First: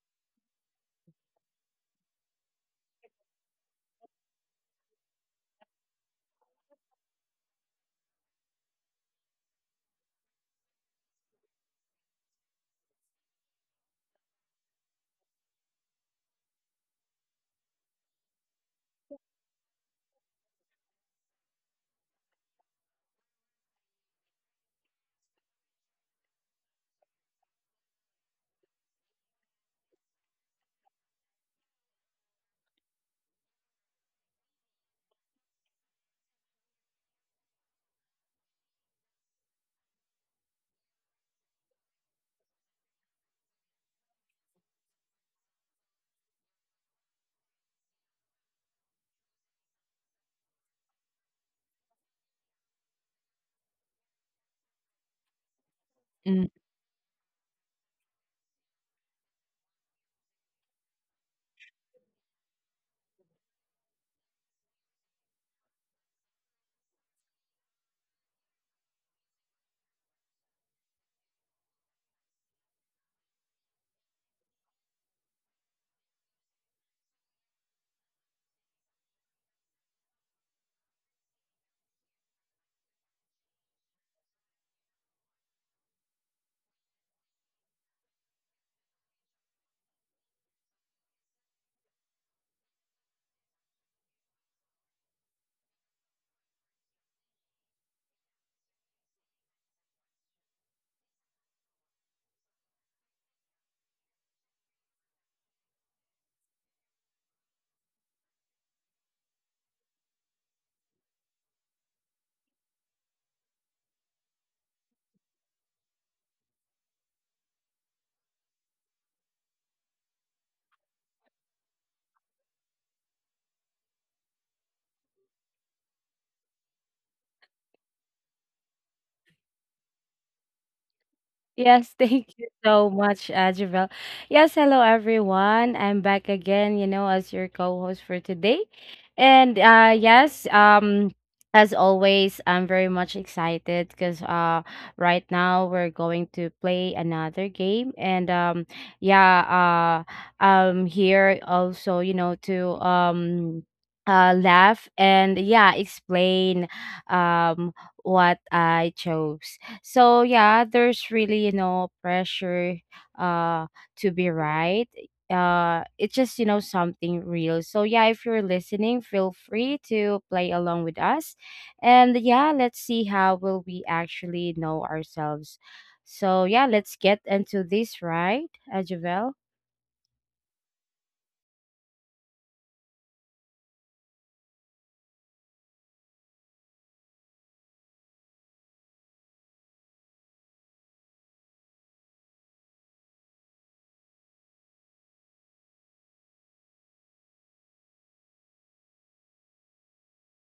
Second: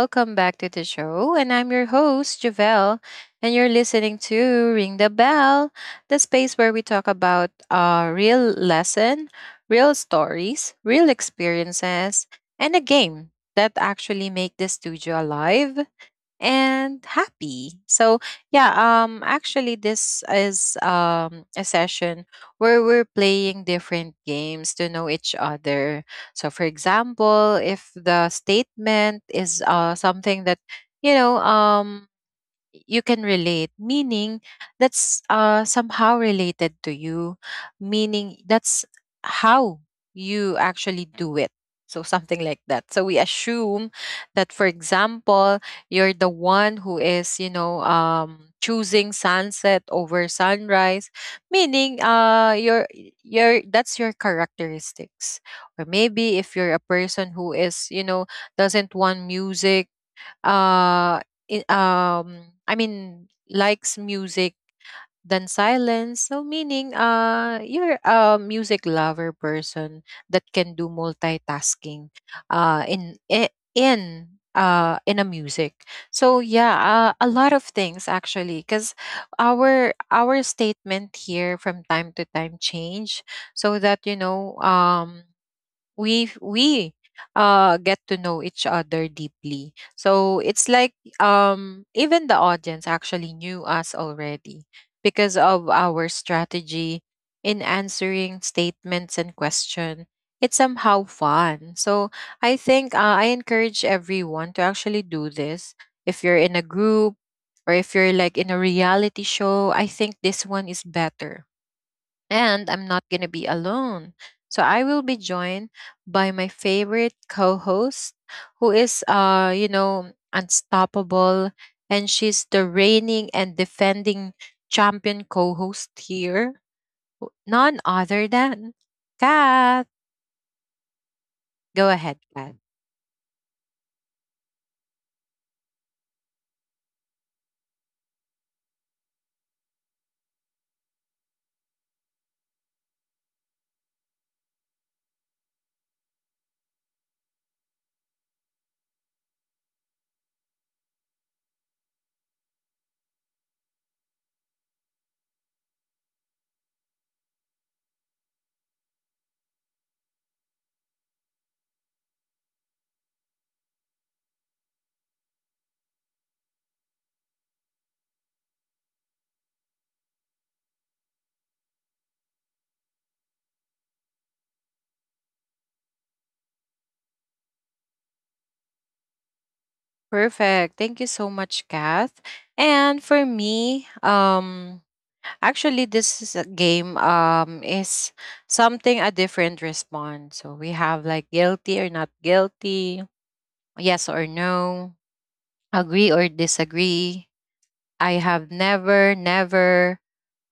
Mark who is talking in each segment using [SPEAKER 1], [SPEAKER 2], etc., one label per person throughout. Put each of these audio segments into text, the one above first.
[SPEAKER 1] Welcome back to the show. And I'm your host, Javelle. And you're listening to Ring the Bell, the space where we talk about real lesson, real stories, real experiences, and a game that actually make the studio alive and happy. So yeah, actually this is a session where we're playing different games to know each other. So for example, if the statement is something that you know um you can relate, meaning that's somehow related to you, meaning that's how you actually do it, so something like that. So we assume that, for example, you're the one who is choosing sunset over sunrise, meaning your that's your characteristics, or
[SPEAKER 2] Mm.
[SPEAKER 1] maybe if you're a person who is doesn't want music, uh I mean likes music than silence, so meaning you're a music lover person that can do multitasking in I- in a music. So yeah, a lot of things actually, because our statement here from time to time change, so that we get to know each other deeply. So it's like, even the audience actually knew us already because of our strategy in answering statements and question. It's somehow fun. So I think, I encourage everyone to actually do this if you're in a group, or if you're like in a reality show. I think this one is better. And I'm not going to be alone. So I will be joined by my favorite co host, who is, unstoppable. And she's the reigning and defending champion co host here. None other than Kath. Go
[SPEAKER 2] Yes,
[SPEAKER 1] ahead,
[SPEAKER 2] thank you
[SPEAKER 1] Kath.
[SPEAKER 2] so much, Javel. Yes, hello everyone. I'm back again, you know, as your co-host for today. And yes, as always, I'm very much excited because right now we're going to play another game and yeah, I'm here also, you know, to laugh and yeah, explain um what I chose. So yeah, there's really, you know, pressure uh to be right. It's just, you know, something real. So yeah, if you're listening, feel free to play along with us. And yeah, let's see how will we actually know ourselves. So yeah, let's get into this, right, Javel?
[SPEAKER 1] Perfect. Thank you so much, Kath. And for me, actually, this is a game, is something a different response. So we have like guilty or not guilty, yes or no, agree or disagree, I have never, never,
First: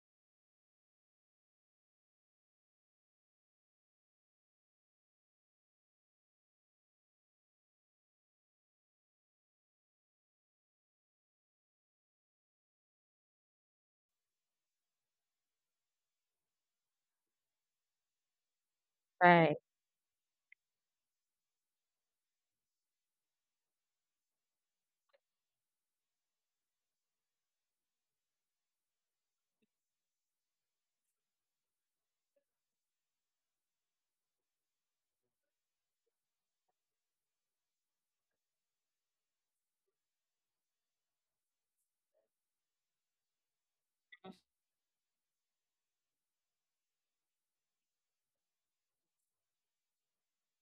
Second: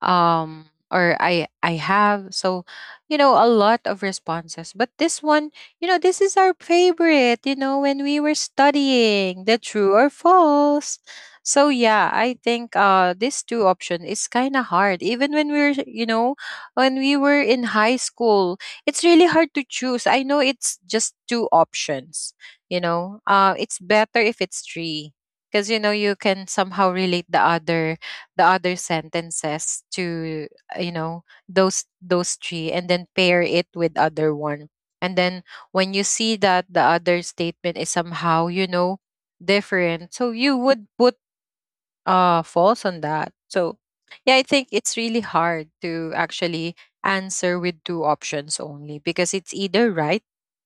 [SPEAKER 1] or I have, so a lot of responses. But this one, this is our favorite, when we were studying, the true or false. So yeah, I think this two option is kind of hard. Even when we are you know when we were in high school, it's really hard
[SPEAKER 2] Right,
[SPEAKER 1] to choose. I know it's just two options. It's better if it's three, because you can somehow relate the other sentences to, those three and then pair it with other one, and then when you see that the other statement is somehow different, so you would put false on that. So yeah, I think it's really hard to actually answer with two options only, because it's either right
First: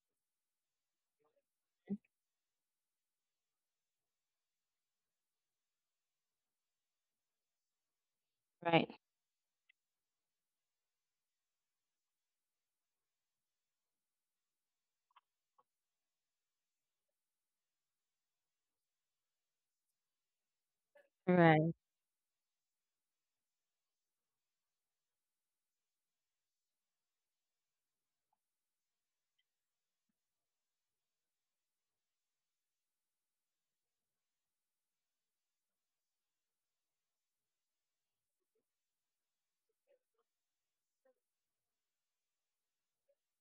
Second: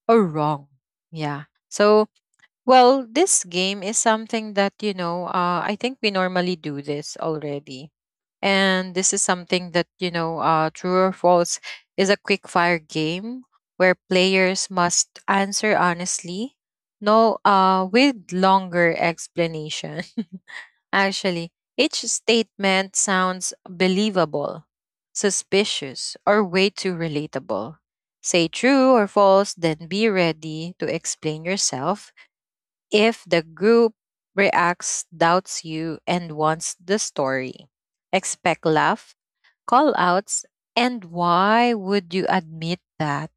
[SPEAKER 1] or wrong. Yeah. So well, this game is something that, I think we normally do this already.
[SPEAKER 2] right,
[SPEAKER 1] And this is something that, true or false is a quick fire game where players must answer honestly, no, with longer explanation. Actually,
[SPEAKER 2] right,
[SPEAKER 1] each statement sounds believable, suspicious, or way too relatable. Say true or false, then be ready to explain yourself if the group reacts, doubts you, and wants the story. Expect laugh, call outs, and why would you admit that?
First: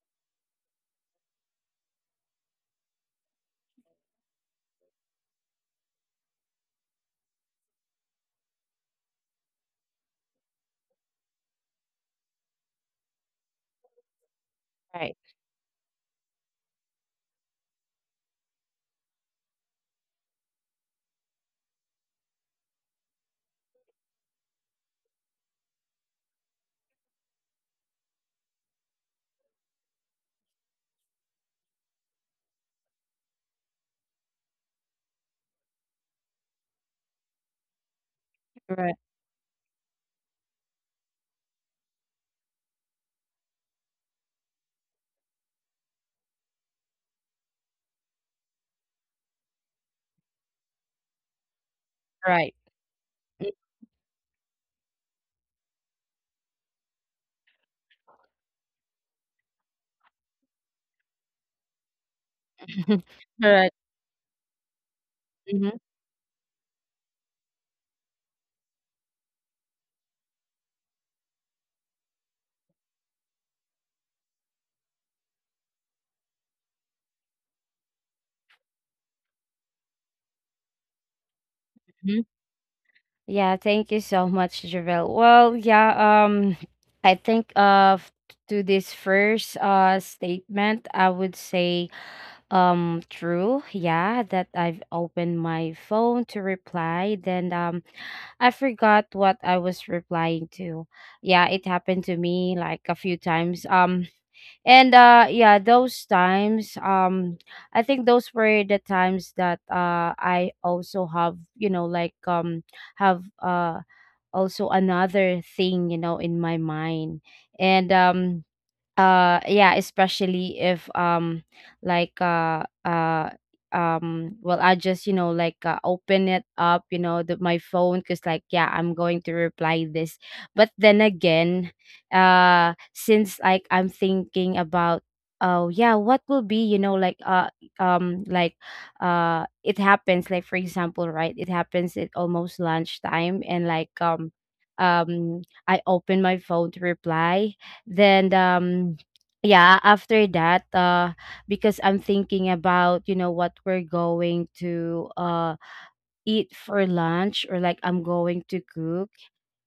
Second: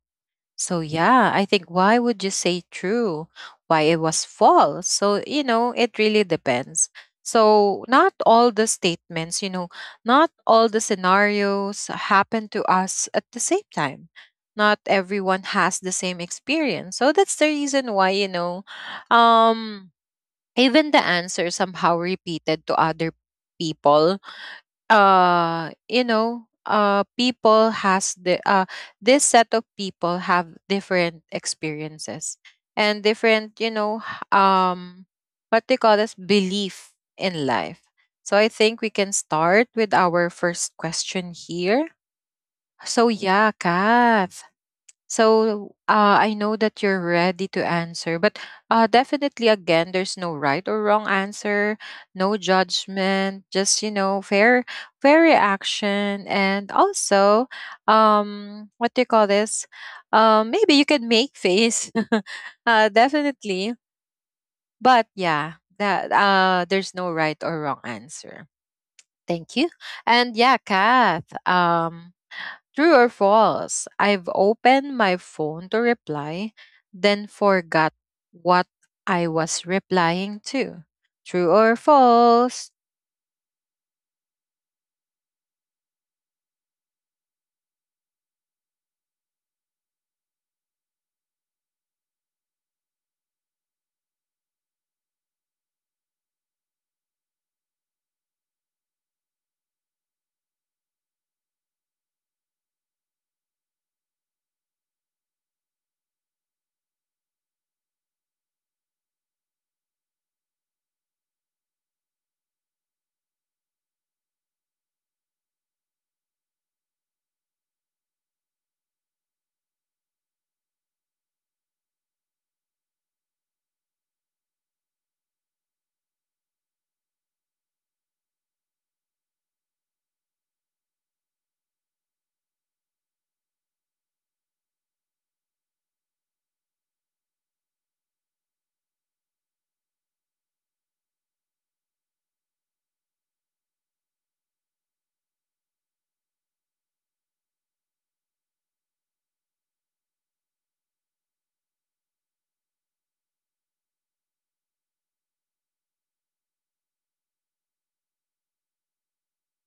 [SPEAKER 1] So, yeah, I think, why would you say true? Why it was false? So, it really depends. So, not all the statements, not all the scenarios happen to us at the same time. Not
[SPEAKER 2] right,
[SPEAKER 1] everyone has the same experience. So, that's the reason why, um, even the answer somehow repeated to other people. You know people has the This set of people have different experiences and different, what they call this, belief in life. So I think we
[SPEAKER 2] right,
[SPEAKER 1] can start with our first question here. So yeah, Kat. So I know that you're ready to answer, but definitely, again, there's no right or wrong answer, no
[SPEAKER 2] right.
[SPEAKER 1] judgment, just fair reaction, and also, what do you call this? Maybe you can make face, definitely,
[SPEAKER 2] Correct.
[SPEAKER 1] but yeah,
[SPEAKER 2] Mhm.
[SPEAKER 1] that there's no right or wrong answer. Thank you, and yeah, Kath. True or false? I've opened my phone to reply, then forgot what I was replying to. True or false?
[SPEAKER 2] Yeah, thank you so much, Javel. Well, yeah, I think to this first statement, I would say true, yeah, that I've opened my phone to reply, then I forgot what I was replying to. Yeah, it happened to me like a few times. And yeah, those times I think those were the times that I also have, you know, like have also another thing you know in my mind and yeah especially if like uh uh well I just you know open it up you know my phone because like yeah I'm going to reply this, but then again since like I'm thinking about, oh yeah, what will be you know um like it happens like for example right it happens at almost lunchtime and I open my phone to reply, then yeah after that because I'm thinking about you know what we're going to eat for lunch or like I'm going to cook,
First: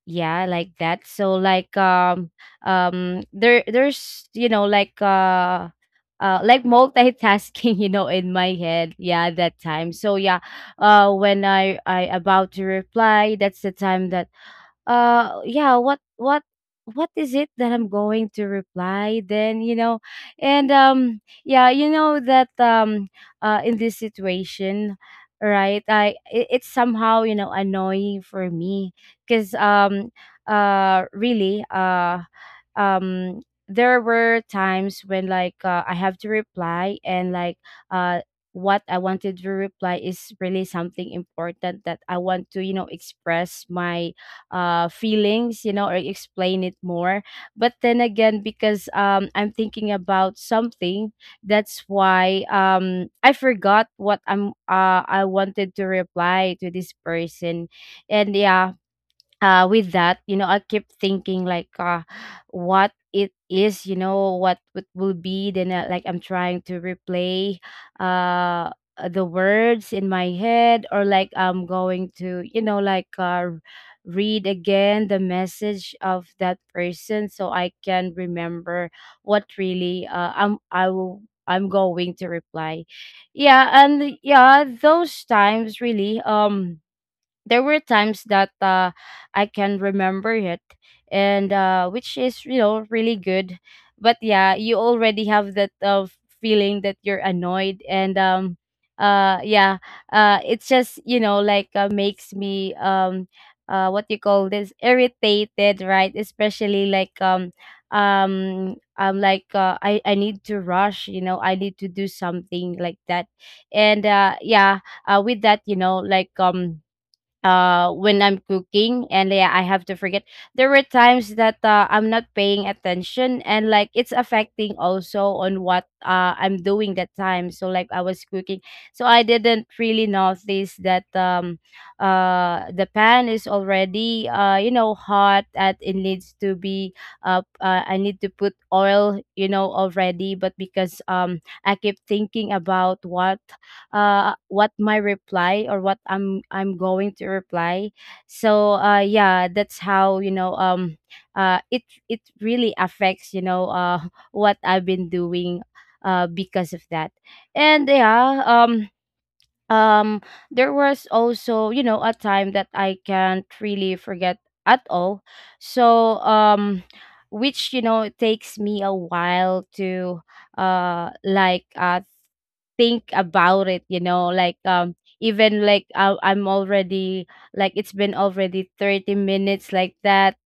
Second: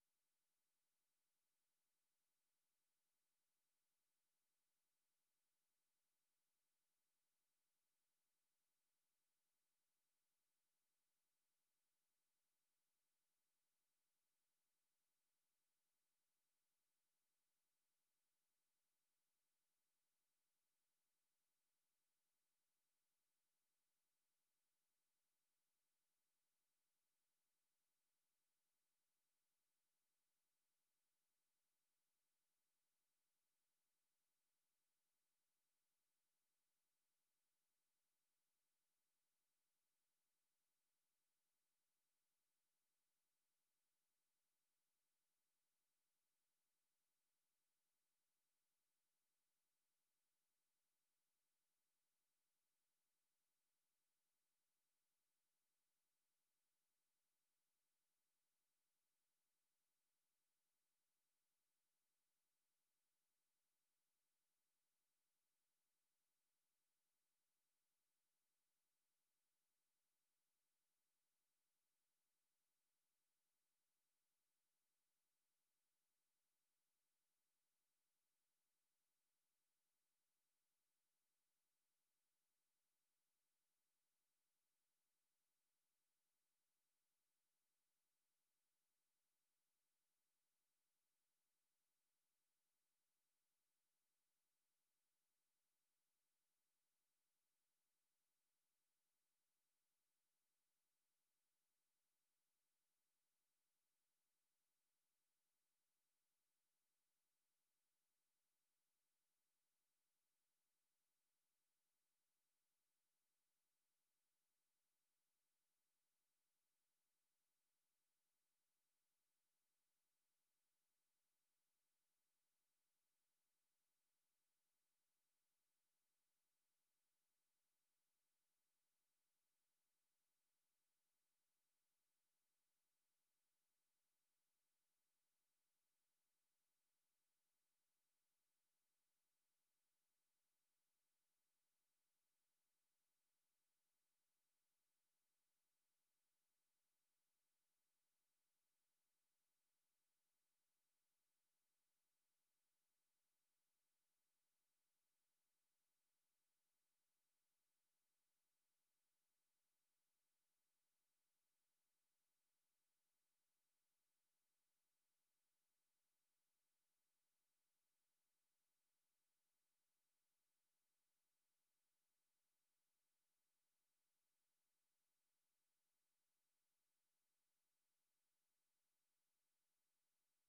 [SPEAKER 2] yeah like that so there's you know like multitasking you know in my head yeah that time. So yeah, when I about to reply that's the time that yeah what is it that I'm going to reply then you know. And yeah you know that in this situation right I it's somehow you know annoying for me because really um there were times when I have to reply and like uh what I wanted to reply is really something important that I want to you know express my feelings, you know, or explain it more. But then again, because I'm thinking about something, that's why I forgot what I'm. I wanted to reply to this person, and yeah, with that you know I keep thinking like what it is you know what it will be, then like I'm trying to replay uh the words in my head or like I'm going to you know read again the message of that person so I can remember what really I'm I will I'm going to reply. Yeah, and yeah those times really there were times that I can remember it, and which is you know really good. But yeah, you already have that feeling that you're annoyed, and yeah, it's just you know makes me what you call this, irritated, right? Especially I'm I need to rush, you know, I need to do something like that. And yeah with that you know when I'm cooking and yeah I have to forget, there were times that I'm not paying attention and like it's affecting also on what I'm doing that time so like I was cooking, so I didn't really notice that the pan is already you know hot and it needs to be I need to put oil you know already but because I keep thinking about what my reply or what I'm going to reply. So yeah that's how you know it it really affects you know what I've been doing because of that. And yeah um there was also you know a time that I can't really forget at all. So which you know it takes me a while to uh like uh think about it, you know, like even like I'm already, like it's been already 30 minutes like that.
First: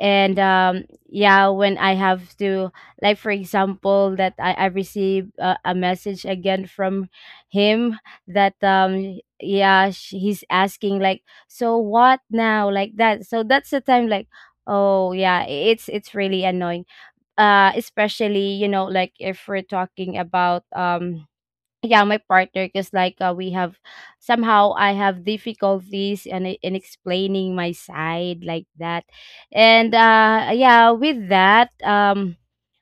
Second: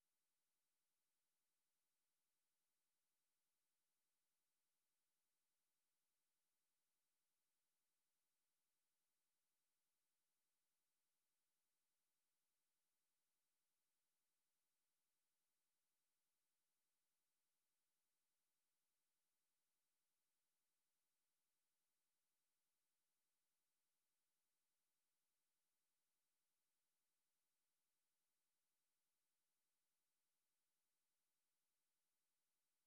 [SPEAKER 2] And yeah, when I have to, like for example that I receive a message again from him that yeah he's asking like, so what now, like that. So that's the time like, oh yeah, it's really annoying, especially you know like if we're talking about yeah, my partner. Cause like, we have, somehow I have difficulties and in in explaining my side like that. And, yeah, with that, um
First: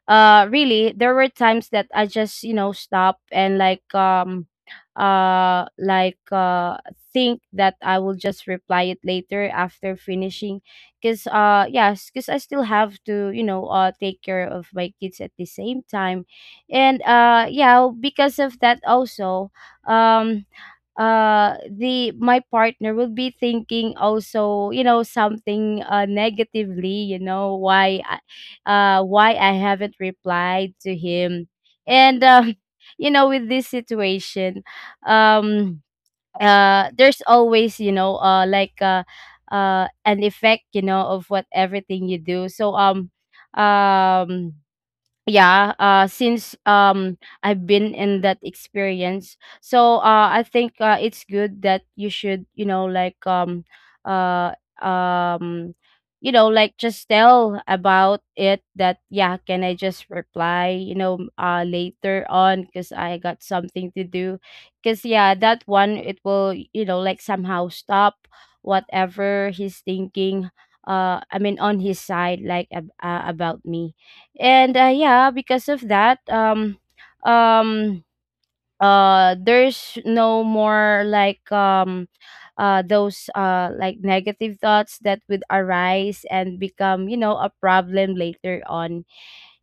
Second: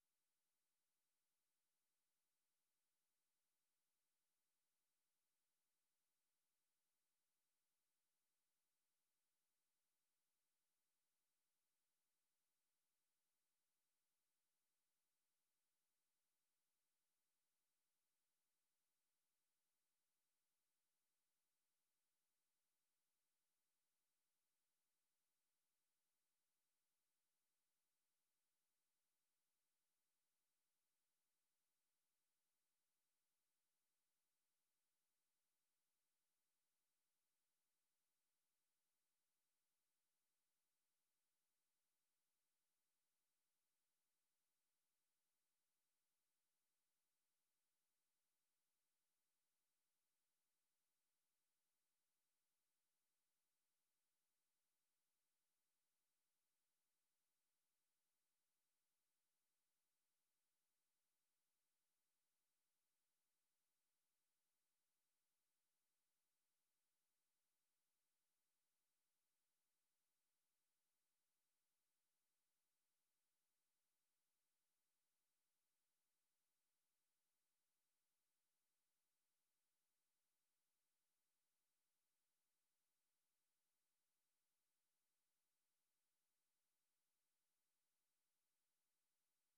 [SPEAKER 2] uh really there were times that I just you know stop and uh like uh think that I will just reply it later after finishing, because yes because I still have to you know take care of my kids at the same time. And yeah because of that also um the my partner will be thinking also you know something negatively, you know, why why I haven't replied to him. And you know with this situation um there's always you know an effect you know of what everything you do. So um yeah since I've been in that experience, so I think it's good that you should you know uh um you know like just tell about it that, yeah, can I just reply you know later on because I got something to do, because yeah that one it will you know like somehow stop whatever he's thinking, I mean on his side like about me. And yeah because of that um there's no more those like negative thoughts that would arise and become you know a problem later on.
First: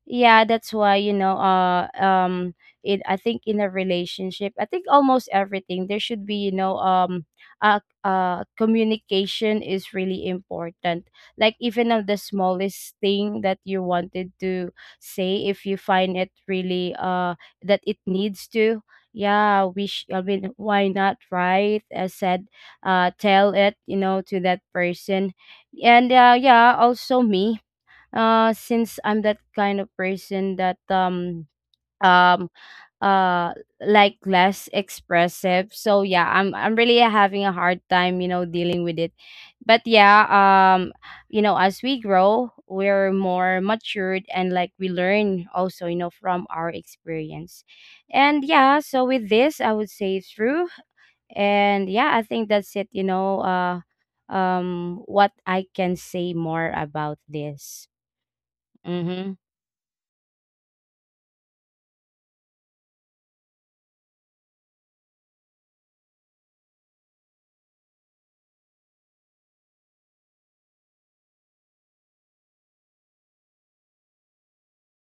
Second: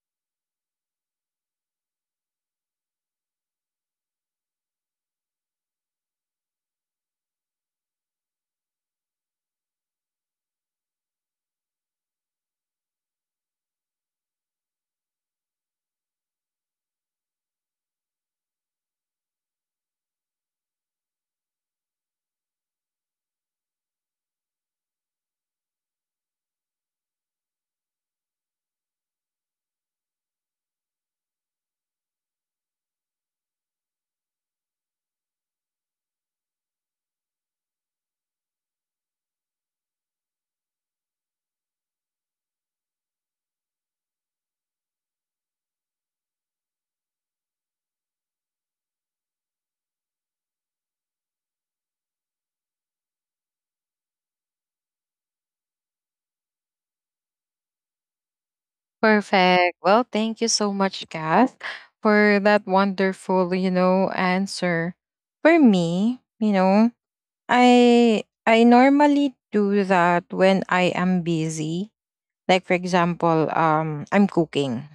[SPEAKER 2] Yeah that's why you know it I think in a relationship I think almost everything there should be you know communication is really important, like even of the smallest thing that you wanted to say, if you find it really that it needs to, yeah I mean why not right, I said tell it you know to that person. And yeah also me, since I'm that kind of person that um uh like less expressive, so yeah I'm really having a hard time you know dealing with it. But yeah, um you know as we grow we're more matured and like we learn also you know from our experience. And yeah, so with this I would say it's true. And yeah I think that's it you know what I can say more about this. Mm-hmm.
[SPEAKER 1] Perfect. Well, thank you so much, Kath, for that wonderful, answer. For me, I normally do that when I am busy. Like for example, I'm cooking.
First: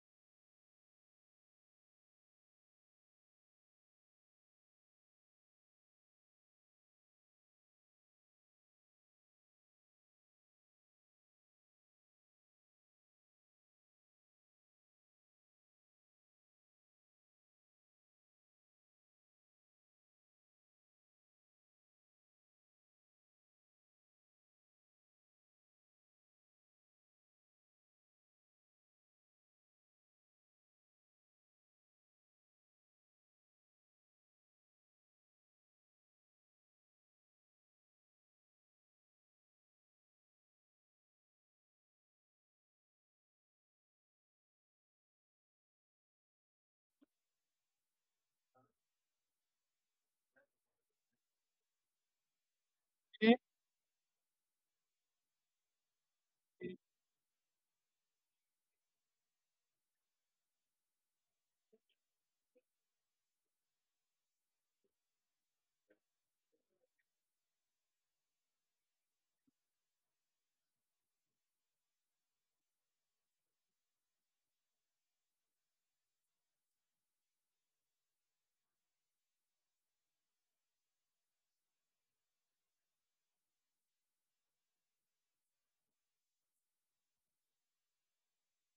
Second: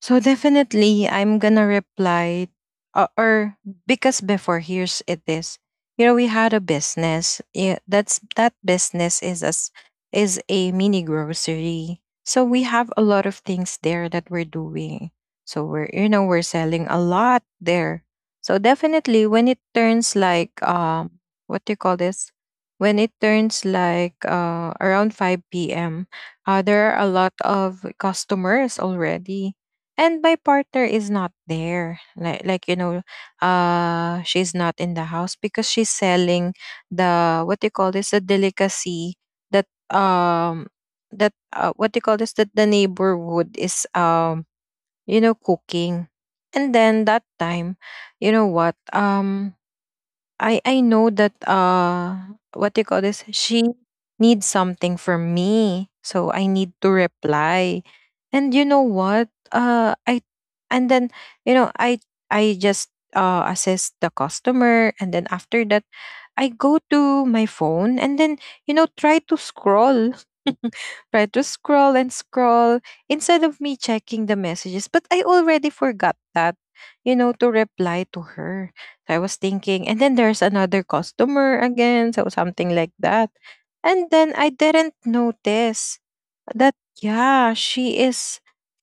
[SPEAKER 1] So definitely, I'm gonna reply, or because before, here's it is, we had a business. Yeah, that business is as is a mini grocery. So we have a lot of things there that we're doing. So we're you know we're selling a lot there. So definitely, when it turns like, what do you call this? When it turns like around five p.m., there are a lot of customers already, and my partner is not there, like she's not in the house because she's selling the, what do you call this, the delicacy, that that what do you call this, that the neighborhood is cooking. And then that time, you know what, I know that, what do you call this? She needs something from me. So I need to reply. And you know what? I and then you know I just assess the customer, and then after that, I go to my phone, and then try to scroll try to scroll and scroll, instead of me checking the messages. But I already forgot that to reply to her. So I was thinking, and then there's another customer again, so something like that. And then I didn't notice that, yeah, she is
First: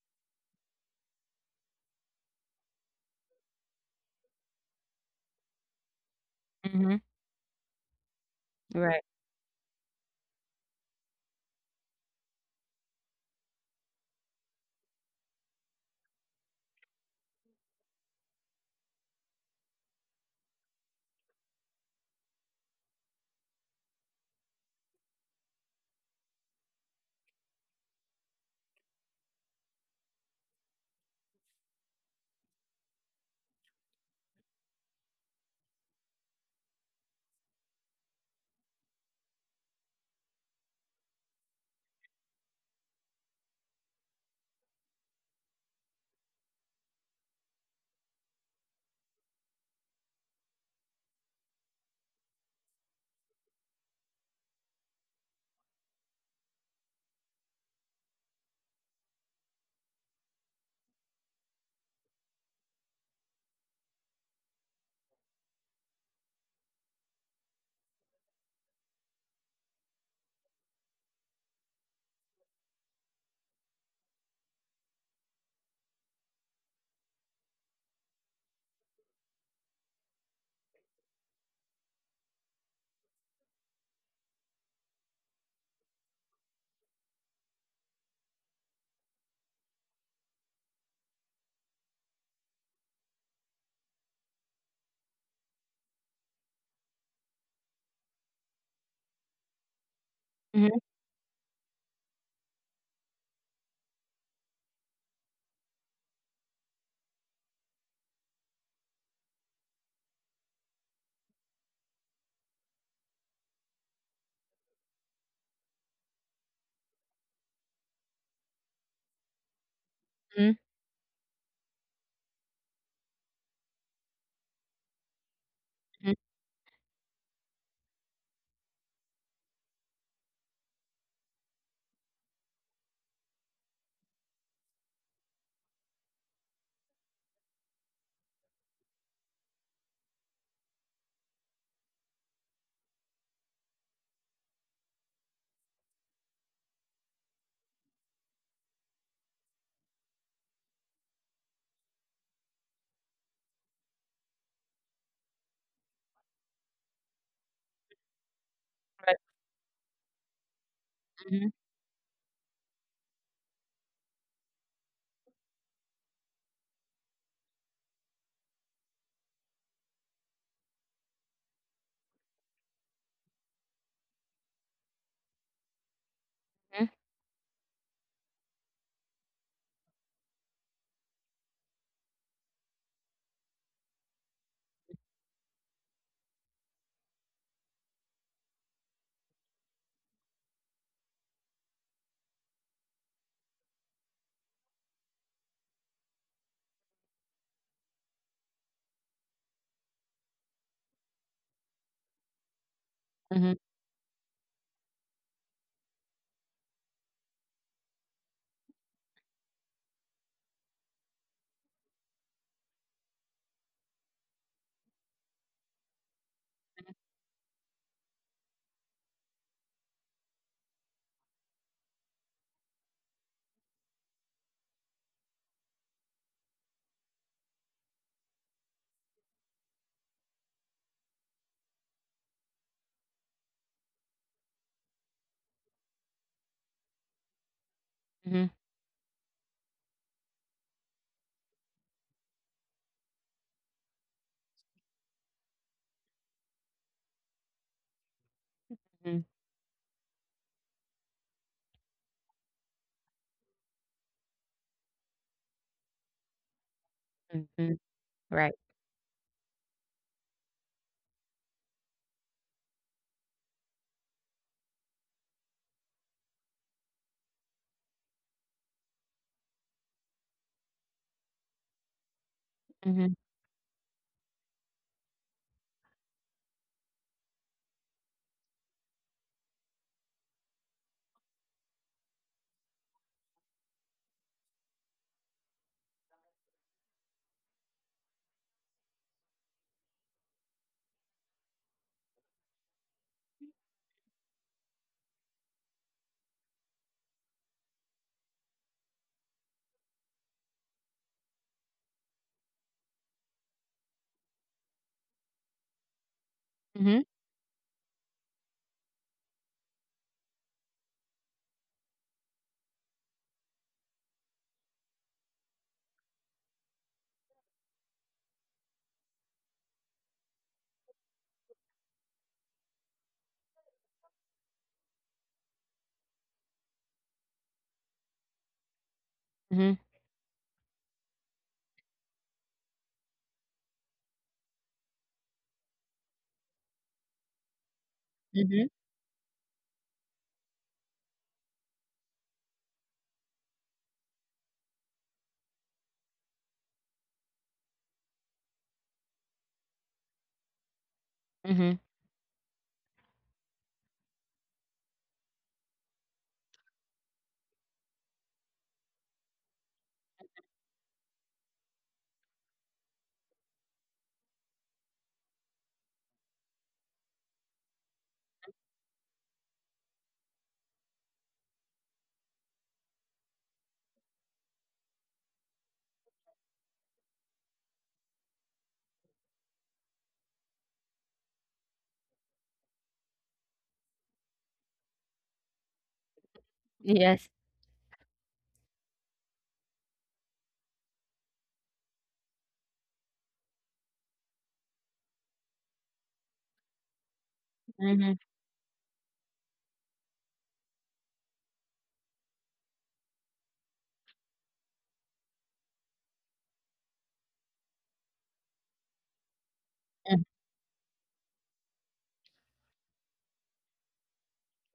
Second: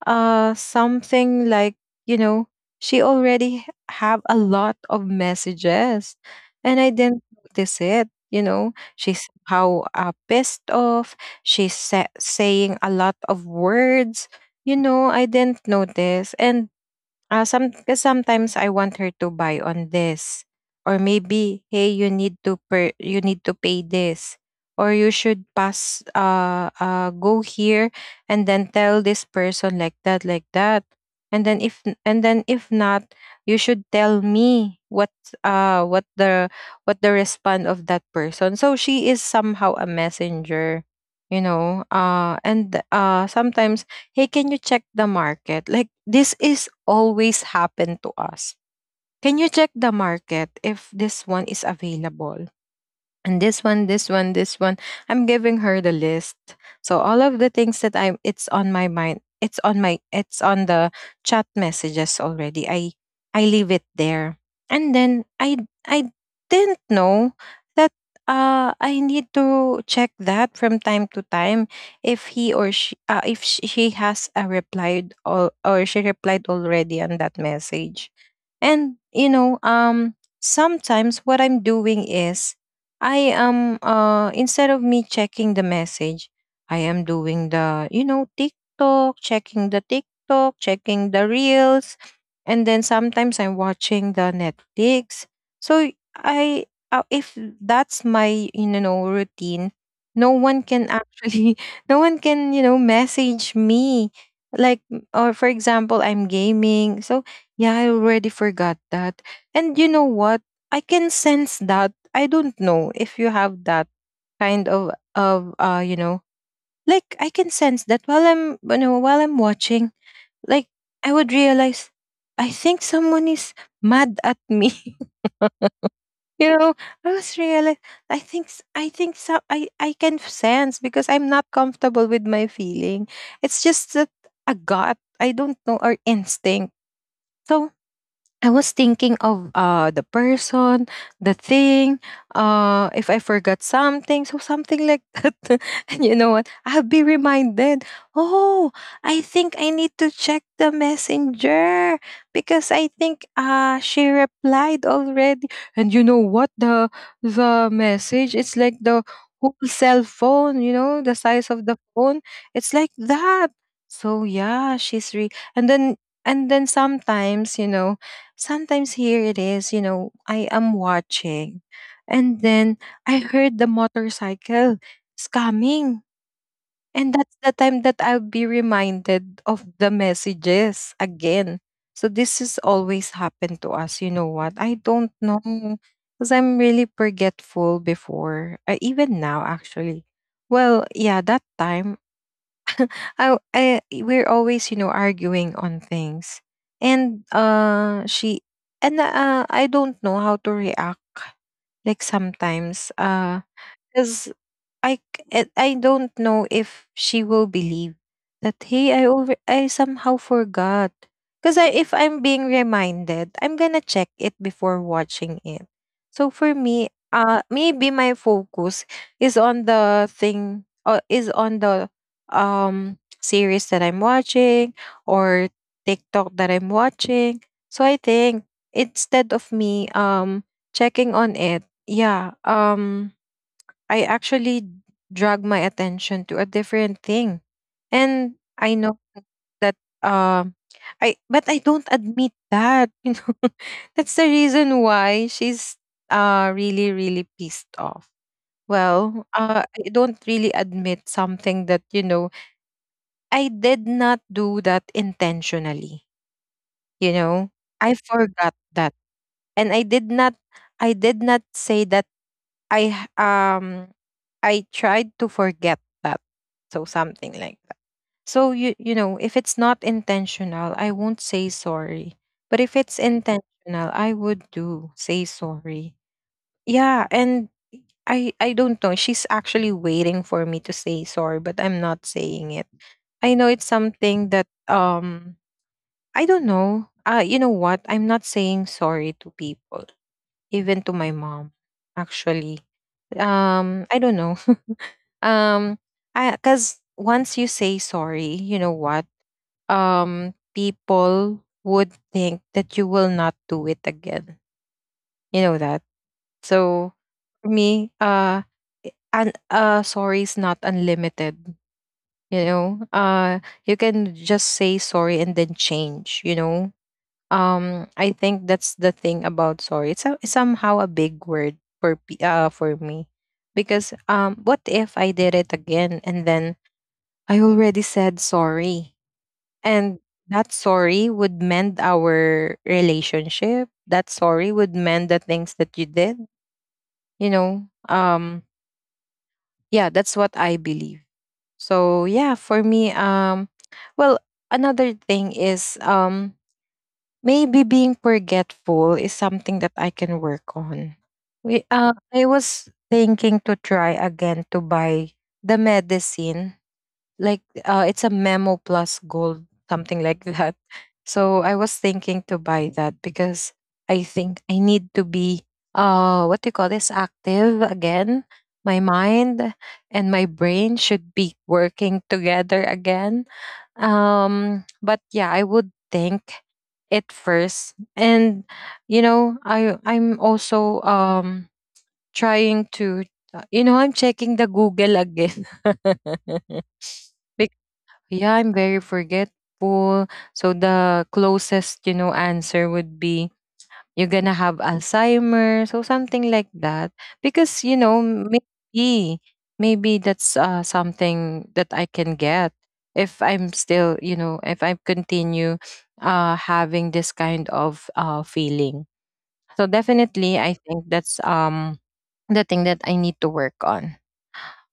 [SPEAKER 1] something like, you know, she already have a lot of messages. And I
[SPEAKER 2] Mhm.
[SPEAKER 1] didn't notice it.
[SPEAKER 2] Right.
[SPEAKER 1] She's how pissed off. She's saying a lot of words. I didn't notice. And sometimes I want her to buy on this, or maybe hey, you need to pay this, or you should pass go here and then tell this person, like that, like that, and then if not, you should tell me what, uh what the what the response of that person. So she is somehow a messenger. And sometimes, hey, can you check the market? Like, this is always happen to us. Can you check the market if this one is available? And this one, this one, this one, I'm giving her the list. So all of the things that I'm it's on my mind, it's on the chat messages already. I leave it there, and then I didn't know that I need to check that from time to time, if he or she if sh- she has a replied, or she replied already on that message. And sometimes what I'm doing is, I am instead of me checking the message, I am doing the, TikTok, checking the TikTok, checking the reels, and then sometimes I'm watching the Netflix. So I if that's my routine, no one
[SPEAKER 2] Mhm,
[SPEAKER 1] can actually no one can message me, like, or for example I'm gaming. So yeah, I already forgot that. And you know what? I can sense that. I don't know if you have that kind of like, I can sense that while I'm you know while I'm watching,
[SPEAKER 2] mhm,
[SPEAKER 1] like I would realize, I think someone is mad at me.
[SPEAKER 2] mhm,
[SPEAKER 1] you know, I was realize, I think I think so I can sense, because I'm not comfortable with my feeling. It's just that, a gut, I don't know, or instinct. So I was thinking of the person, the thing, if I forgot something, so something like that. And you know what? I'll be reminded, oh, I think I need to check the messenger, because I think she replied already. And you know what? The message, it's like the whole cell phone, the size
[SPEAKER 2] mhm,
[SPEAKER 1] of the phone. It's like that. So yeah, she's re and then sometimes, sometimes here it is, I am watching. And then I heard the motorcycle is coming. And that's the time that I'll be reminded of the messages again. So this is always happened to us. You know what? I don't know. Because I'm really forgetful before. Even now, actually. Well, yeah, that time, I we're always arguing on things, and she, and I don't know how to react, like sometimes,
[SPEAKER 2] mhm,
[SPEAKER 1] because I don't know if she will believe that, hey, I somehow forgot. Because if I'm being reminded, I'm gonna check it before watching it. So for me, maybe my focus is on the thing, or is on the series that I'm watching, or TikTok that I'm watching. So I think, instead of me checking on it, yeah, I actually drag my attention to a different thing.
[SPEAKER 2] mhm,
[SPEAKER 1] And I know that, um I but I don't admit that, . That's the reason why she's really, really pissed off.
[SPEAKER 2] mhm,
[SPEAKER 1] Well, I don't really admit something that, I did not do that intentionally, you
[SPEAKER 2] mhm,
[SPEAKER 1] know.
[SPEAKER 2] mhm,
[SPEAKER 1] I
[SPEAKER 2] right.
[SPEAKER 1] forgot that. And I did not say that, I h- um I tried to forget that. So something like that. So you know, if it's not intentional, I won't say sorry. But if it's
[SPEAKER 2] Mhm,
[SPEAKER 1] intentional, I would do say sorry. Yeah, and I don't know. She's actually waiting for me to say sorry, but I'm not saying it. I know it's something that, I don't know. You know what? I'm not saying sorry to people, even to my mom, actually. I don't know. um I Because once you say sorry, you know what, people would think that you will not do it again, you know that. So
[SPEAKER 2] mhm,
[SPEAKER 1] for me, and sorry is not unlimited, you know. You can just say sorry and then change, you know. I think that's the thing about sorry. It's somehow a big word for for me, because, what if I did it again, and then I already said sorry,
[SPEAKER 2] mhm,
[SPEAKER 1] and that sorry would mend our relationship, that sorry would mend the things that you did, you know.
[SPEAKER 2] mhm,
[SPEAKER 1] Yeah, that's what I believe. So yeah, for me, well, another thing is, maybe being forgetful is something that I can work on.
[SPEAKER 2] mhm.
[SPEAKER 1] I was thinking to try again to buy the medicine, like, it's a memo plus gold, something like that. So I was thinking to buy that, because I think I need to be, what do you call this, active again. My mind and my brain should be working together again. But yeah, I would think it first, and you know, I'm also, trying to, you know, I'm checking the Google again.
[SPEAKER 2] Yes.
[SPEAKER 1] Yeah, I'm very forgetful. So the closest, you know, answer would be you're gonna have Alzheimer's or something like that. Because, you know,
[SPEAKER 2] Mhm,
[SPEAKER 1] maybe that's something that I can get, if I'm still, you know, if I continue having this kind of feeling. So
[SPEAKER 2] mhm.
[SPEAKER 1] definitely I think that's, the thing that I need to work on.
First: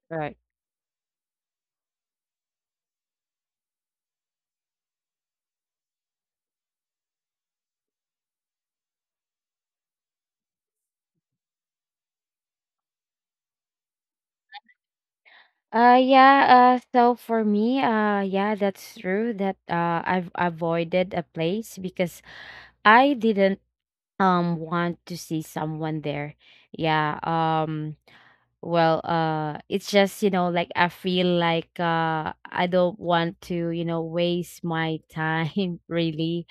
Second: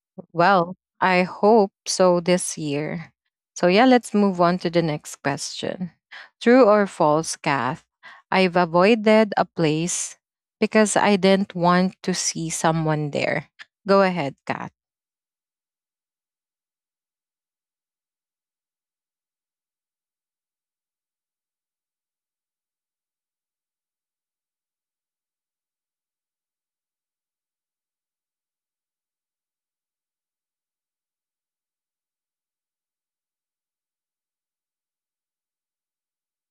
[SPEAKER 2] Right.
[SPEAKER 1] Well, I hope so this year. So, yeah, let's move on to the next question. True or false, Kath? I've avoided a place because I didn't want to see someone there. Go ahead, Kath.
[SPEAKER 2] Yeah, so for me, yeah, that's true that I've avoided a place because I didn't want to see someone there. Yeah, well it's just you know like I feel like I don't want to you know waste my time really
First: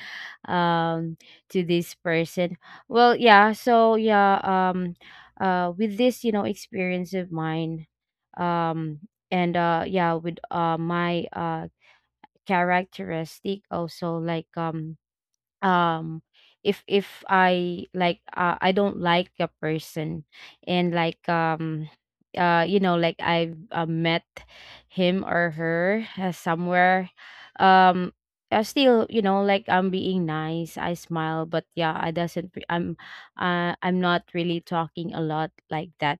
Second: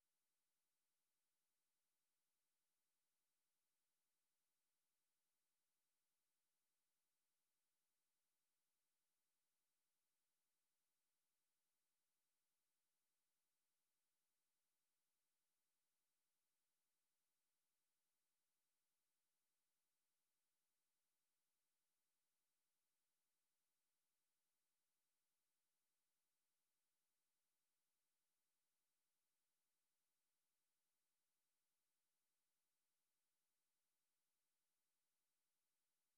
[SPEAKER 2] um to this person. Well yeah, so yeah um with this you know experience of mine, um and yeah with my characteristic also like um if I like I don't like a person and you know I've met him or her somewhere, um I still you know like I'm being nice, I smile, but yeah I doesn't re- I'm I'm not really talking a lot like that.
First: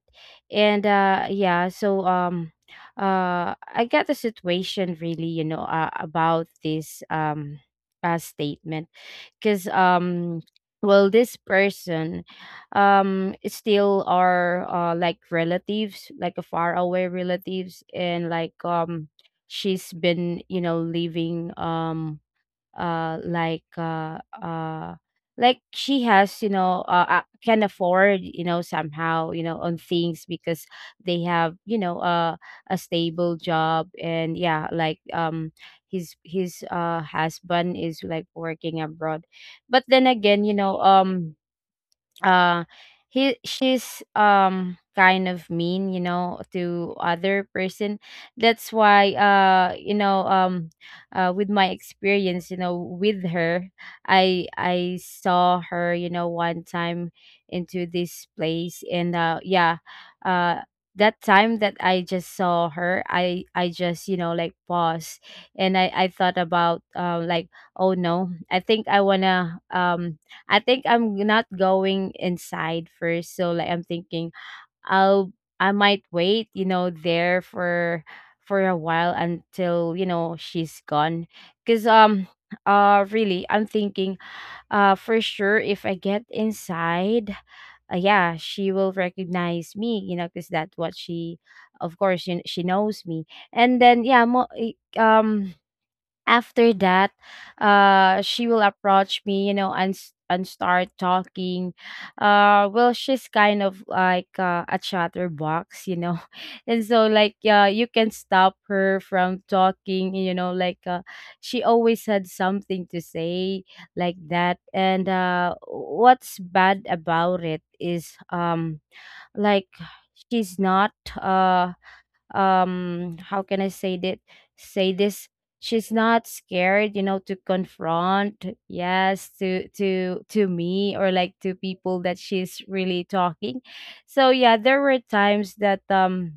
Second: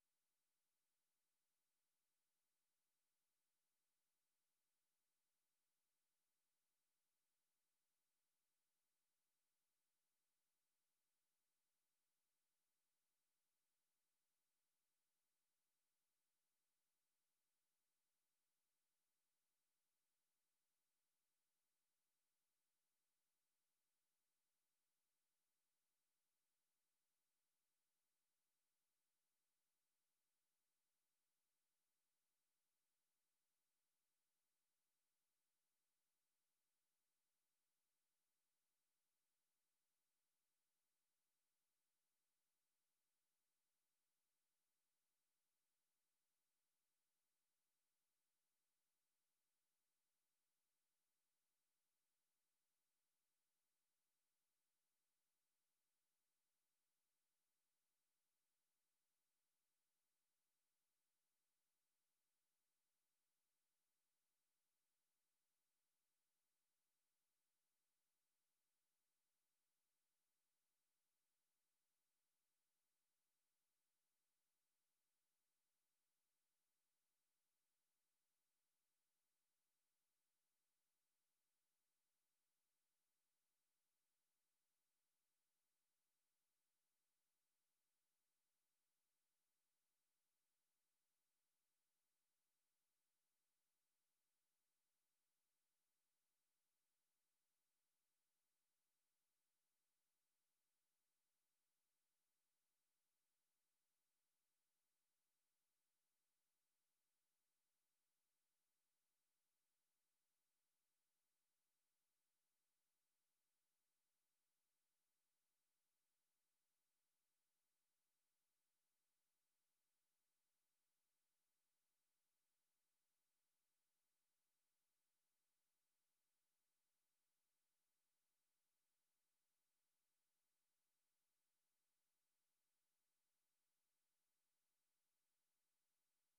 [SPEAKER 2] And yeah so I got the situation really you know about this statement. Because well this person is still are like relatives, like a far away relatives, and she's been you know living uh like uh uh like she has you know can afford you know somehow you know on things because they have you know a stable job. And yeah like his husband is like working abroad. But then again you know uh he she's kind of mean you know to other person. That's why you know with my experience you know with her, I I saw her you know one time into this place. And yeah uh that time that I just saw her, I I just you know like pause. And I thought about like, oh no, I think I wanna I think I'm not going inside first. So like I'm thinking I'll, I might wait, you know, there for a while until, you know, she's gone. Cause really I'm thinking for sure if I get inside, yeah, she will recognize me, you know, because that's what she of course she knows me. And then yeah, um after that she will approach me, you know, and and start talking. Well, she's kind of like a chatterbox, you know, and so like you can stop her from talking, you know, like she always had something to say like that. And what's bad about it is like she's not uh how can I say that, say this, she's not scared, you know, to confront, yes, to me, or like to people that she's really talking. So yeah, there were times that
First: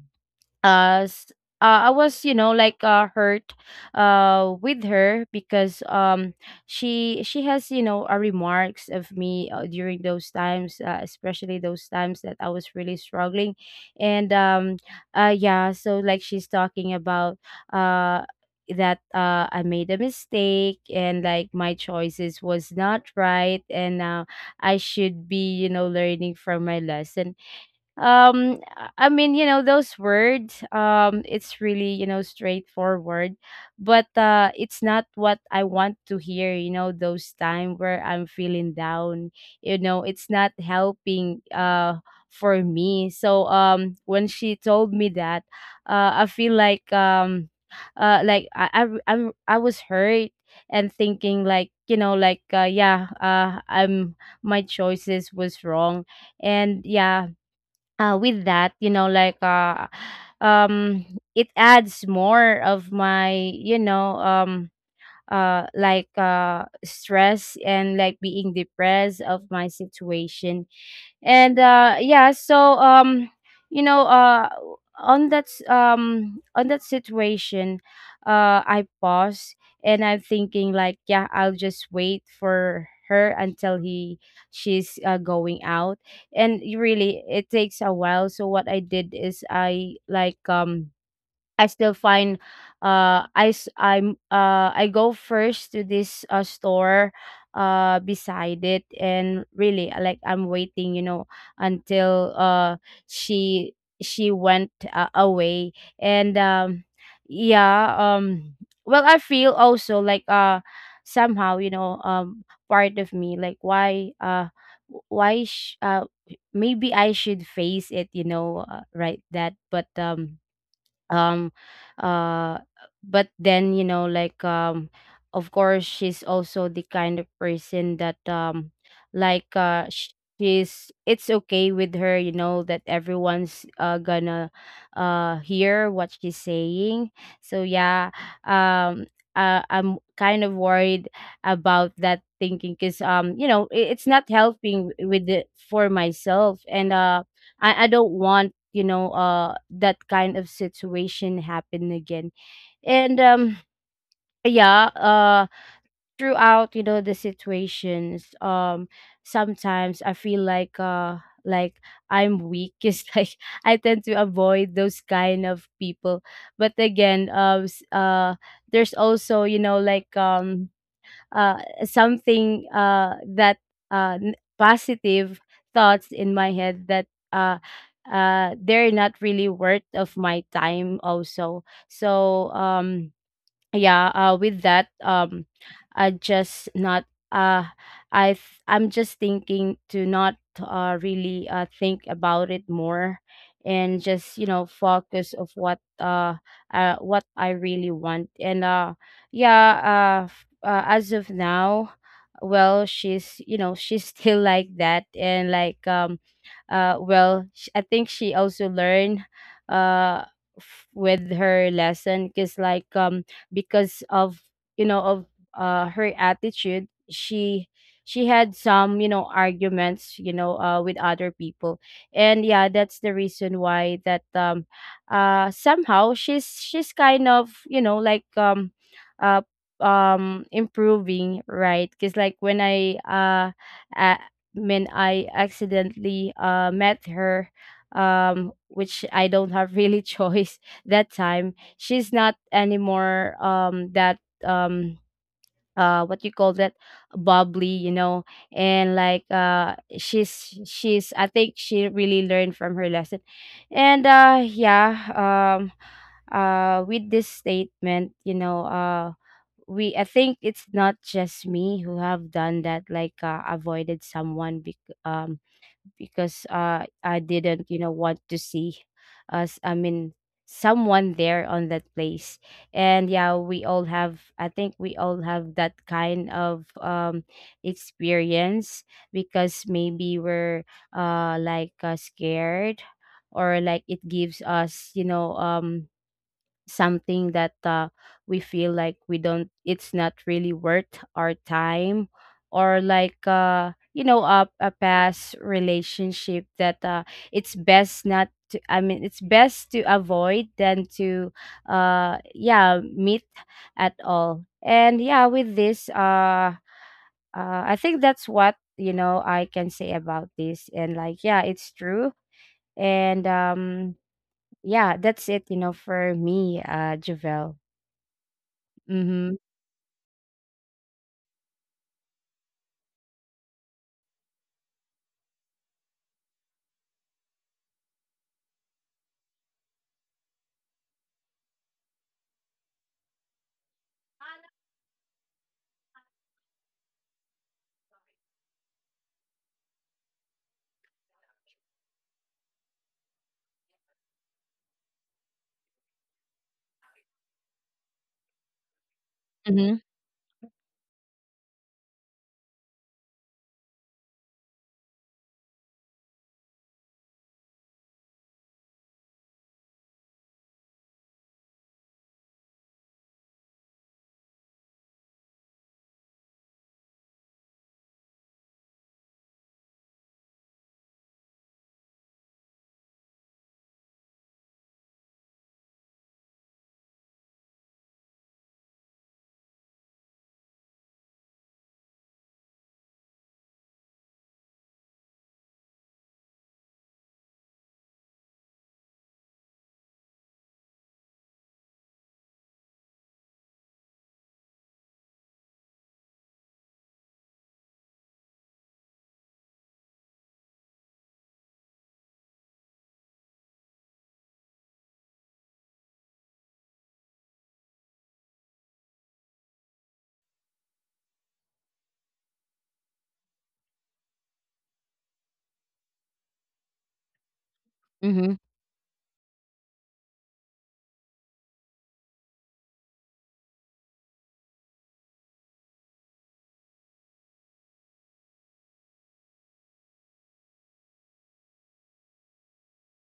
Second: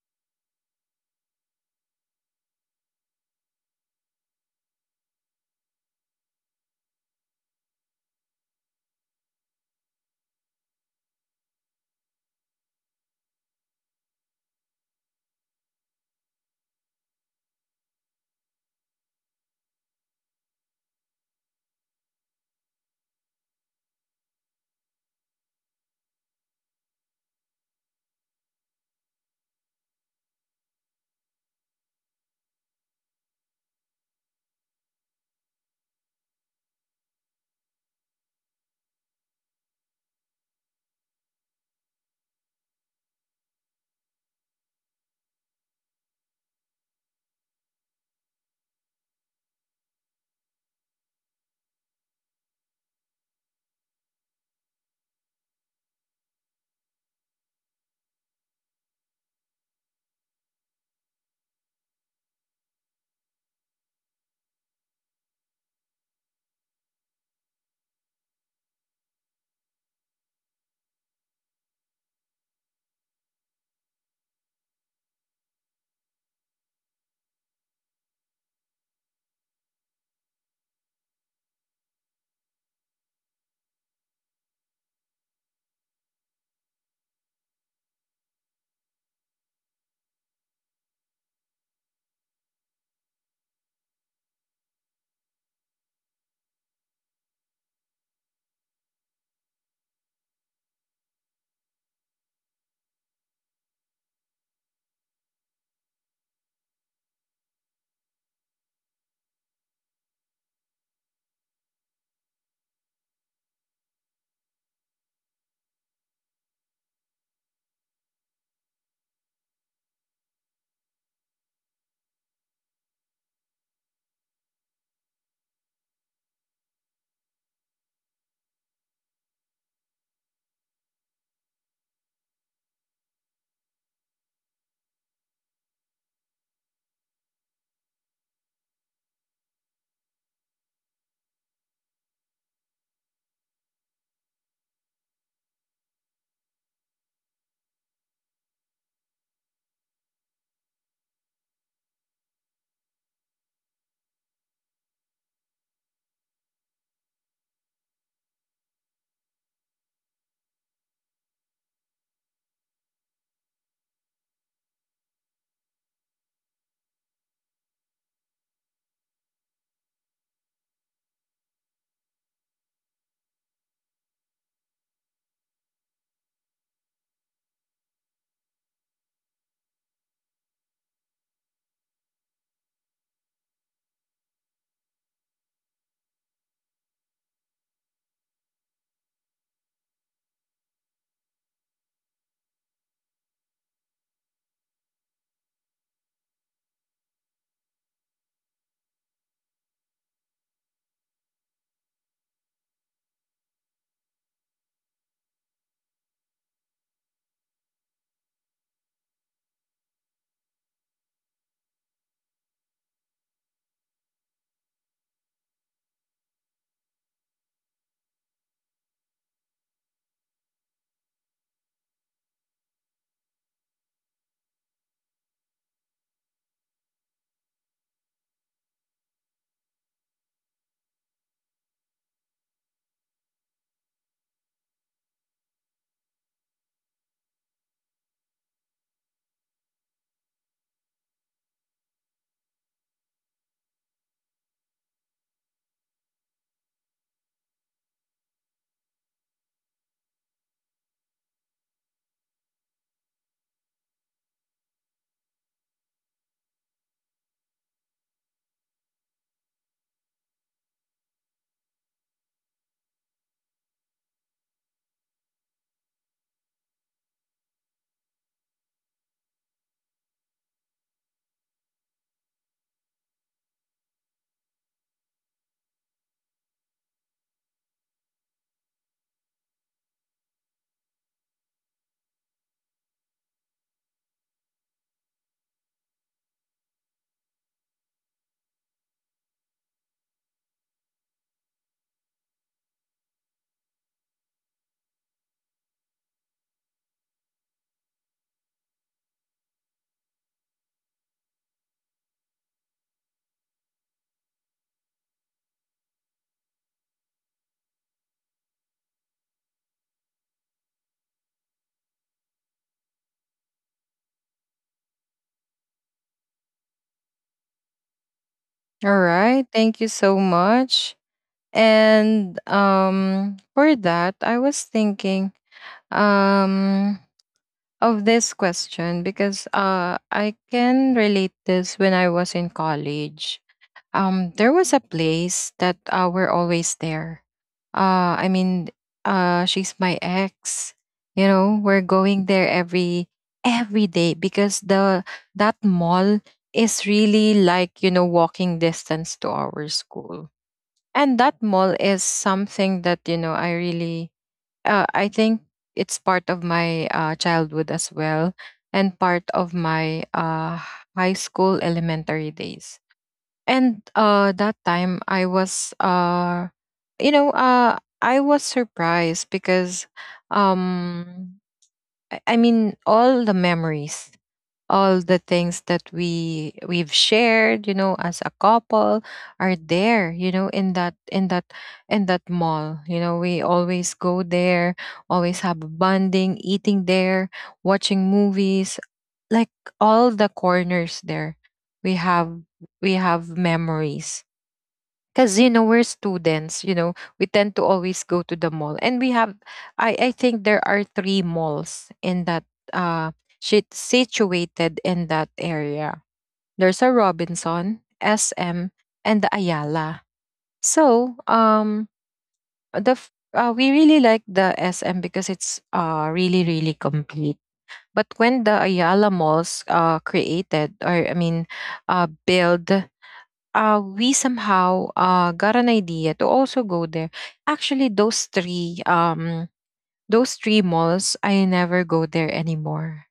[SPEAKER 2] uh, s- I was, you know, like hurt with her because she has, you know, remarks of me during those times, especially those times that I was really struggling, and yeah, so like she's talking about uh, that I made a mistake and like my choices was not right, and I should be, you know, learning from my lesson. I mean, you know, those words, it's really, you know, straightforward. But it's not what I want to hear, you know, those time where I'm feeling down. You know, it's not helping for me. So when she told me that, I feel like uh like i i I'm, I was hurt. And thinking like, you know, like yeah, I'm my choices was wrong. And yeah, with that, you know, like um, it adds more of my, you know, like stress and like being depressed of my situation. And yeah. So you know, on that on that situation, I pause. And I'm thinking like, yeah, I'll just wait for her until he, she's going out. And really it takes a while, so what I did is I like I still find, I s- I'm I go first to this store beside it. And really, like I'm waiting, you know, until she she went away. And yeah. Well, I feel also like somehow, you know, part of me like, why w- why sh- uh maybe I should face it, you know, right that. But um uh but then, you know, like of course she's also the kind of person that like she's, it's okay with her, you know, that everyone's gonna hear what she's saying. So yeah. um I'm kind of worried about that thinking because you know, it's not helping with it for myself. And I I, don't want, you know, that kind of situation happen again. And yeah, throughout, you know, the situations, sometimes I feel like like I'm weak. It's like I tend to avoid those kind of people. But again, there's also, you know, like uh, something that positive thoughts in my head that they're not really worth of my time also. So yeah, with that, I just not, uh I'm just thinking to not really think about it more. And just, you know, focus of what, what I really want. And yeah, as of now, well, she's, you know, she's still like that. And like well, I think she also learned uh with her lesson because like because of, you know, of her attitude, she had some, you know, arguments, you know, with other people. And yeah, that's the reason why, that somehow she's kind of, you know, like uh improving, right? Because like when I a- when I accidentally met her, which I don't have really choice that time, she's not anymore that what you call that, bubbly, you know. And like she's, I think she really learned from her lesson. And yeah. um with this statement, you know, we, I think it's not just me who have done that, like avoided someone, because I didn't, you know, want to see us, I mean someone there on that place. And yeah, we all have, I think we all have that kind of experience, because maybe we're scared, or like it gives us, you know, something that we feel like we don't, it's not really worth our time. Or like you know, a past relationship that it's best not to, I mean it's best to avoid than to yeah, meet at all. And yeah, with this I think that's what, you know, I can say about this. And like, yeah, it's true. And yeah, that's it, you know, for me, Javel.
[SPEAKER 1] All
[SPEAKER 2] Mhm,
[SPEAKER 1] right. Thank you so much. And, for that, I was thinking, um, of this question, because I can relate this when I was in college. There was a place that, we're always there. I mean, she's my ex. You know, we're going there every day, because the that mall is really, like, walking distance to our
[SPEAKER 2] mhm,
[SPEAKER 1] school, and that mall is something that, you know, I really, I think it's part of my, childhood as well, and part of my, high school, elementary days, and that time I was, you know, I was surprised because, um, I mean, all the memories, all the things that we've shared, you know, as a couple, are there, you know, in that mall. You know, we always go there, always have bonding, eating there, watching movies, like, all the corners there. We have we have memories, because you know, we're students, you know, we tend to always go to the mall. And we have, I think there are three malls in that, uh shit, situated in that area. There's a Robinson, SM, and the Ayala. So, we really like the SM because it's, really, really complete. But
[SPEAKER 2] mhm,
[SPEAKER 1] when the Ayala malls, created, or I mean, build, we somehow, got an idea to also go there. Actually, those three malls, I never go there anymore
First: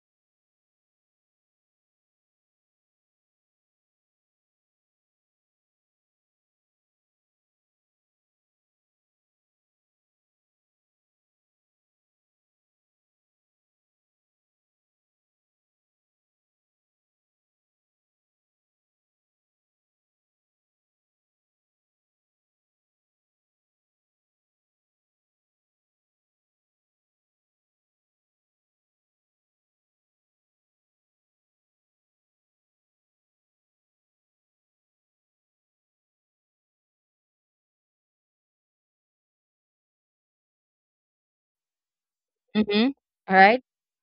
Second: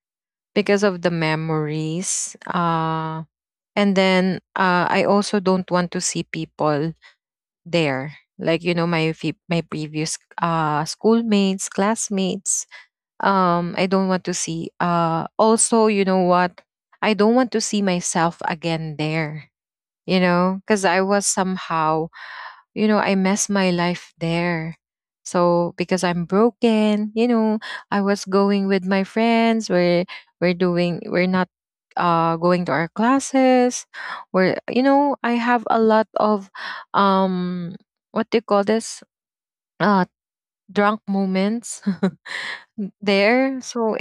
[SPEAKER 1] because of the memories. And then, I also don't want to see people there. Like, you know, my previous, schoolmates, classmates. I don't want to see. Also, you know what? I don't want to see myself again there. You know, because I was somehow, you know, I messed my life there. So because I'm broken, you know, I was going with my friends. We're not going to our classes. We're You know, I have a lot of, um what do you call this? Uh Drunk moments
[SPEAKER 2] mhm. Alright.
[SPEAKER 1] there. So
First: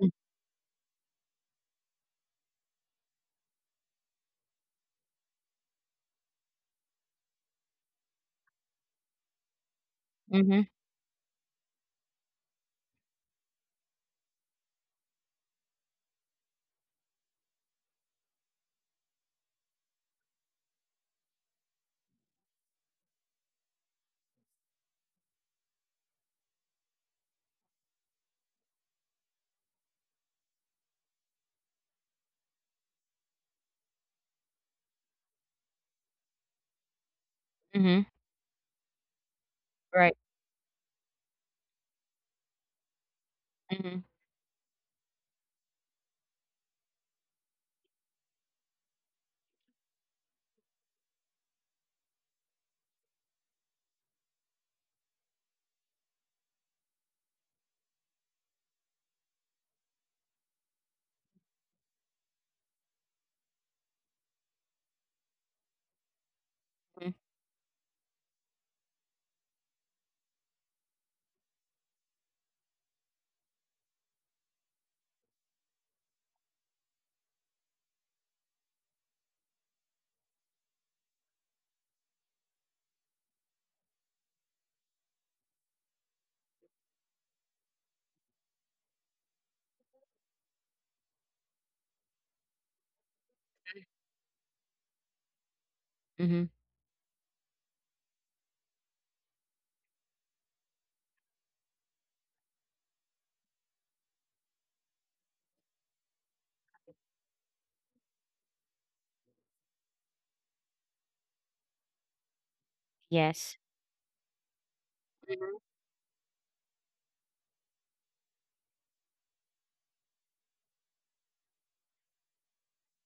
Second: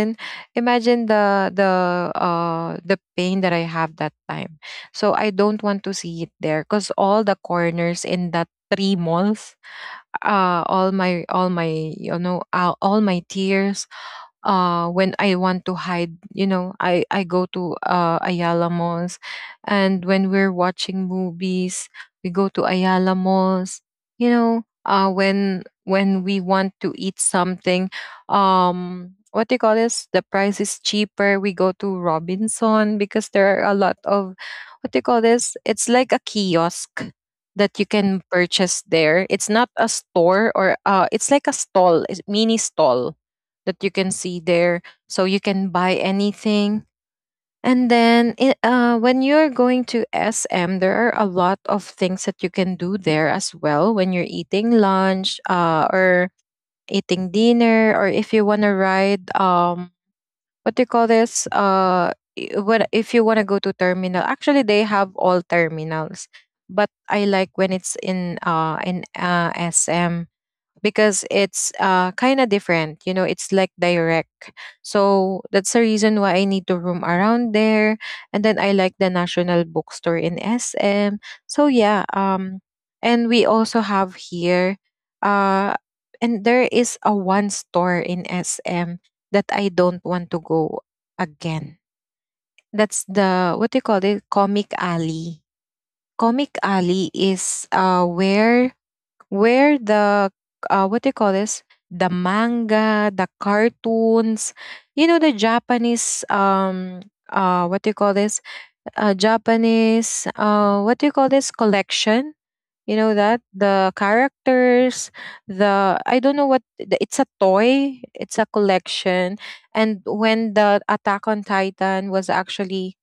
[SPEAKER 2] Mhm,
[SPEAKER 1] imagine the pain that I have that time. So I don't want to see it there because all the corners in that three malls,
[SPEAKER 2] mhm,
[SPEAKER 1] all my tears. When I want to hide, you know, I go to, Ayala malls. And when we're watching movies, we go to Ayala malls. You know, when we want to eat something, what do you call this? The price is cheaper. We go to Robinson because there are a lot of, what do you call this? It's like a kiosk that you
[SPEAKER 2] mhm.
[SPEAKER 1] can purchase there. It's not a
[SPEAKER 2] Right.
[SPEAKER 1] store, or it's like a stall, it's mini stall that you
[SPEAKER 2] Mhm,
[SPEAKER 1] can see there. So you can buy anything. And then, when you're going to SM, there are a lot of things that you can do there as well, when you're eating lunch, or eating dinner, or if you want to ride, what do you call this? What, if you want to go to terminal, actually, they have all terminals. But
[SPEAKER 2] mhm,
[SPEAKER 1] I like when it's in SM, because it's, kind of different. You know, it's like direct. So that's the reason why I need to roam around there. And then I like the National Bookstore in SM. So yeah, and we also have here, uh, and there is a one store in SM that I don't want to go again. That's the, what do you call it? Comic Alley.
[SPEAKER 2] mhm.
[SPEAKER 1] Comic Alley is, where the, what do you call this, the manga, the cartoons, you know, the Japanese, what do you call this, Japanese, what do you call this, collection, you know, that
[SPEAKER 2] Yes.
[SPEAKER 1] the characters,
[SPEAKER 2] Mhm,
[SPEAKER 1] the, I don't know what it's a toy, it's a collection. And when the Attack on Titan was actually,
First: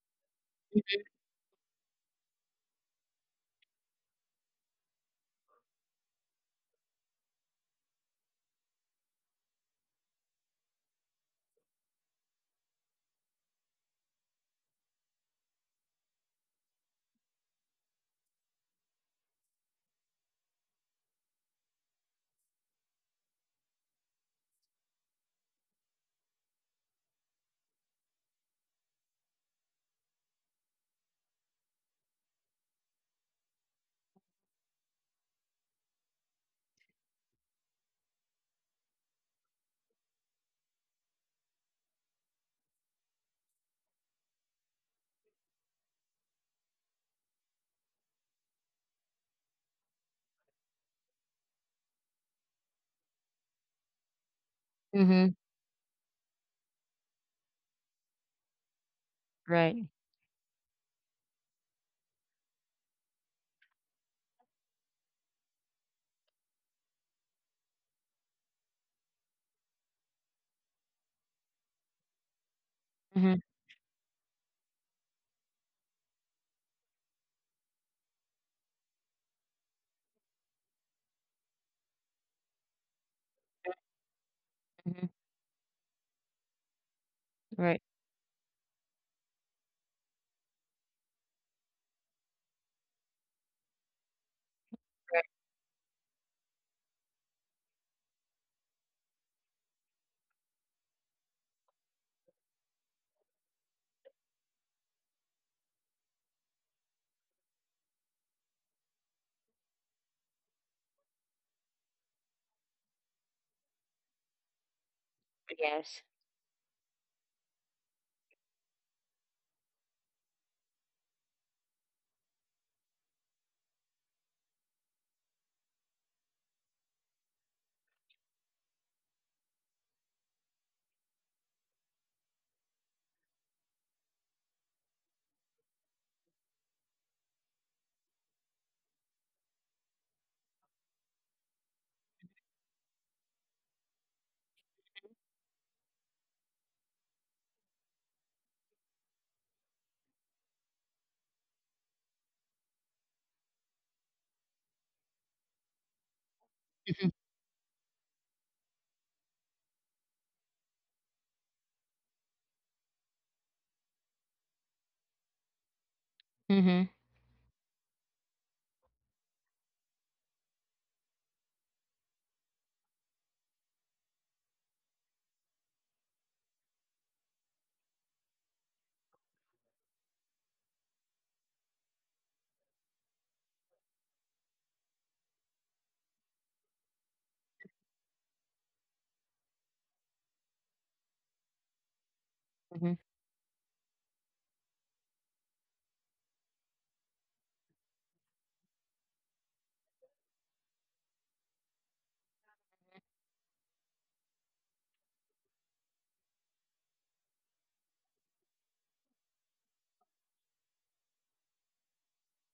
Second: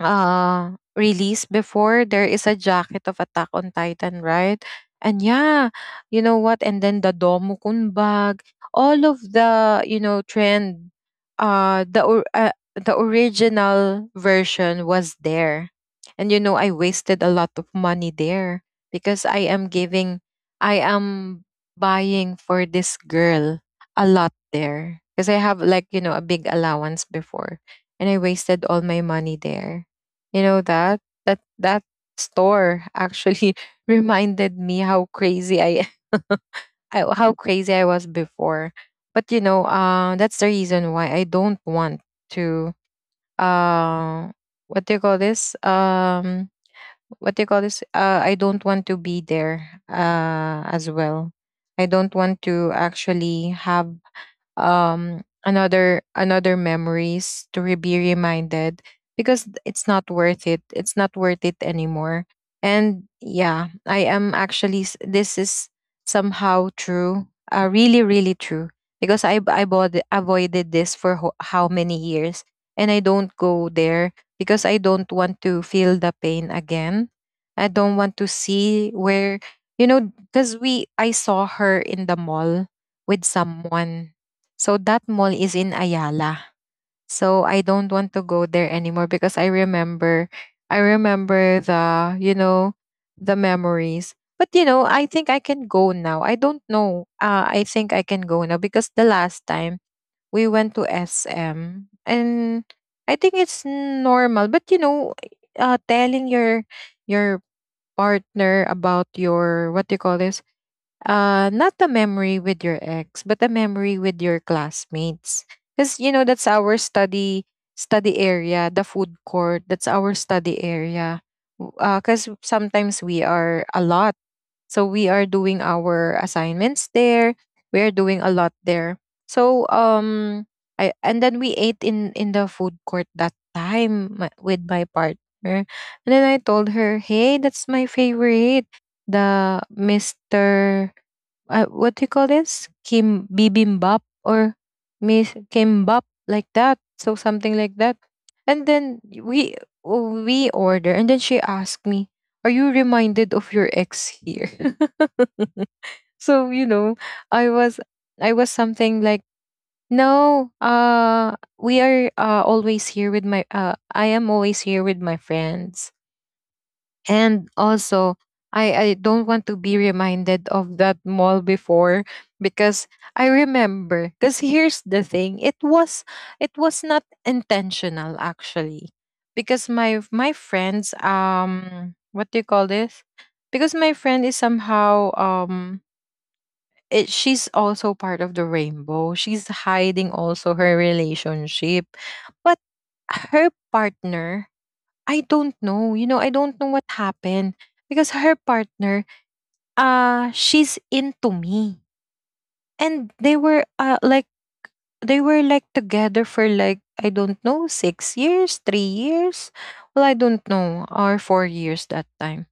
[SPEAKER 1] uh released before, there is a jacket of Attack on Titan, right? And yeah, you know what? And then the Domukun bag, all of the, you know, trend. The original version was there. And you know, I wasted a lot of money there, because I am buying for this girl a lot there, because I have, like, you know, a big allowance before. And I wasted all my money there. You know that, that store actually reminded me how crazy I, how crazy I was before. But you know, that's the reason why I don't want to, uh, what do you call this? What do you call this? I don't want to be there, as well. I don't want to actually have,
[SPEAKER 2] mhm,
[SPEAKER 1] another memories to be reminded, because it's
[SPEAKER 2] right.
[SPEAKER 1] not worth it, it's not worth it anymore. And yeah, I am actually, this is somehow true, really, really true, because I bought, avoided this for how many years, and I don't
[SPEAKER 2] Mhm,
[SPEAKER 1] go there because I don't want to feel the pain again. I don't want to see where, you know, because we I saw her in the mall with someone. So that
[SPEAKER 2] mhm,
[SPEAKER 1] mall is in Ayala. So I
[SPEAKER 2] right,
[SPEAKER 1] don't want to go there anymore because I remember the, you know, the memories. But you know, I
[SPEAKER 2] right.
[SPEAKER 1] think I can go now. I don't know. I think I can go now because the last time we went to SM, and I think it's normal. But you know, telling your partner about your, what do you call this, not a memory with your ex, but a memory with your classmates. Because
[SPEAKER 2] Yes.
[SPEAKER 1] that's our study area, the food court. That's our study area. Because sometimes we are a lot, so we are doing our assignments there. We are doing a lot there. So, I and then we ate in the food court that time, with my partner. And then I told her, "Hey, that's my favorite, the Mister, what do you call this? Kim bibimbap or Miss Kimbap," like that. So something like that. And then we order, and then she asked me, "Are you reminded of your ex here?" So,
[SPEAKER 2] Mhm,
[SPEAKER 1] I was I was something like, "No, we are, always here with my I am always here with my friends."
[SPEAKER 2] mhm,
[SPEAKER 1] And also, I don't want to be reminded of that mall before, because I remember. Because here's the thing, it was not intentional actually, because my friends, what do you call this? Because my friend is somehow, she's also part of the rainbow. She's hiding also her relationship, but
[SPEAKER 2] mhm,
[SPEAKER 1] her partner, I don't know. You know, I don't know what happened, because her partner, she's into me, and they were like together for like, I don't know, 6 years, 3 years, well, I don't know, or 4 years that time.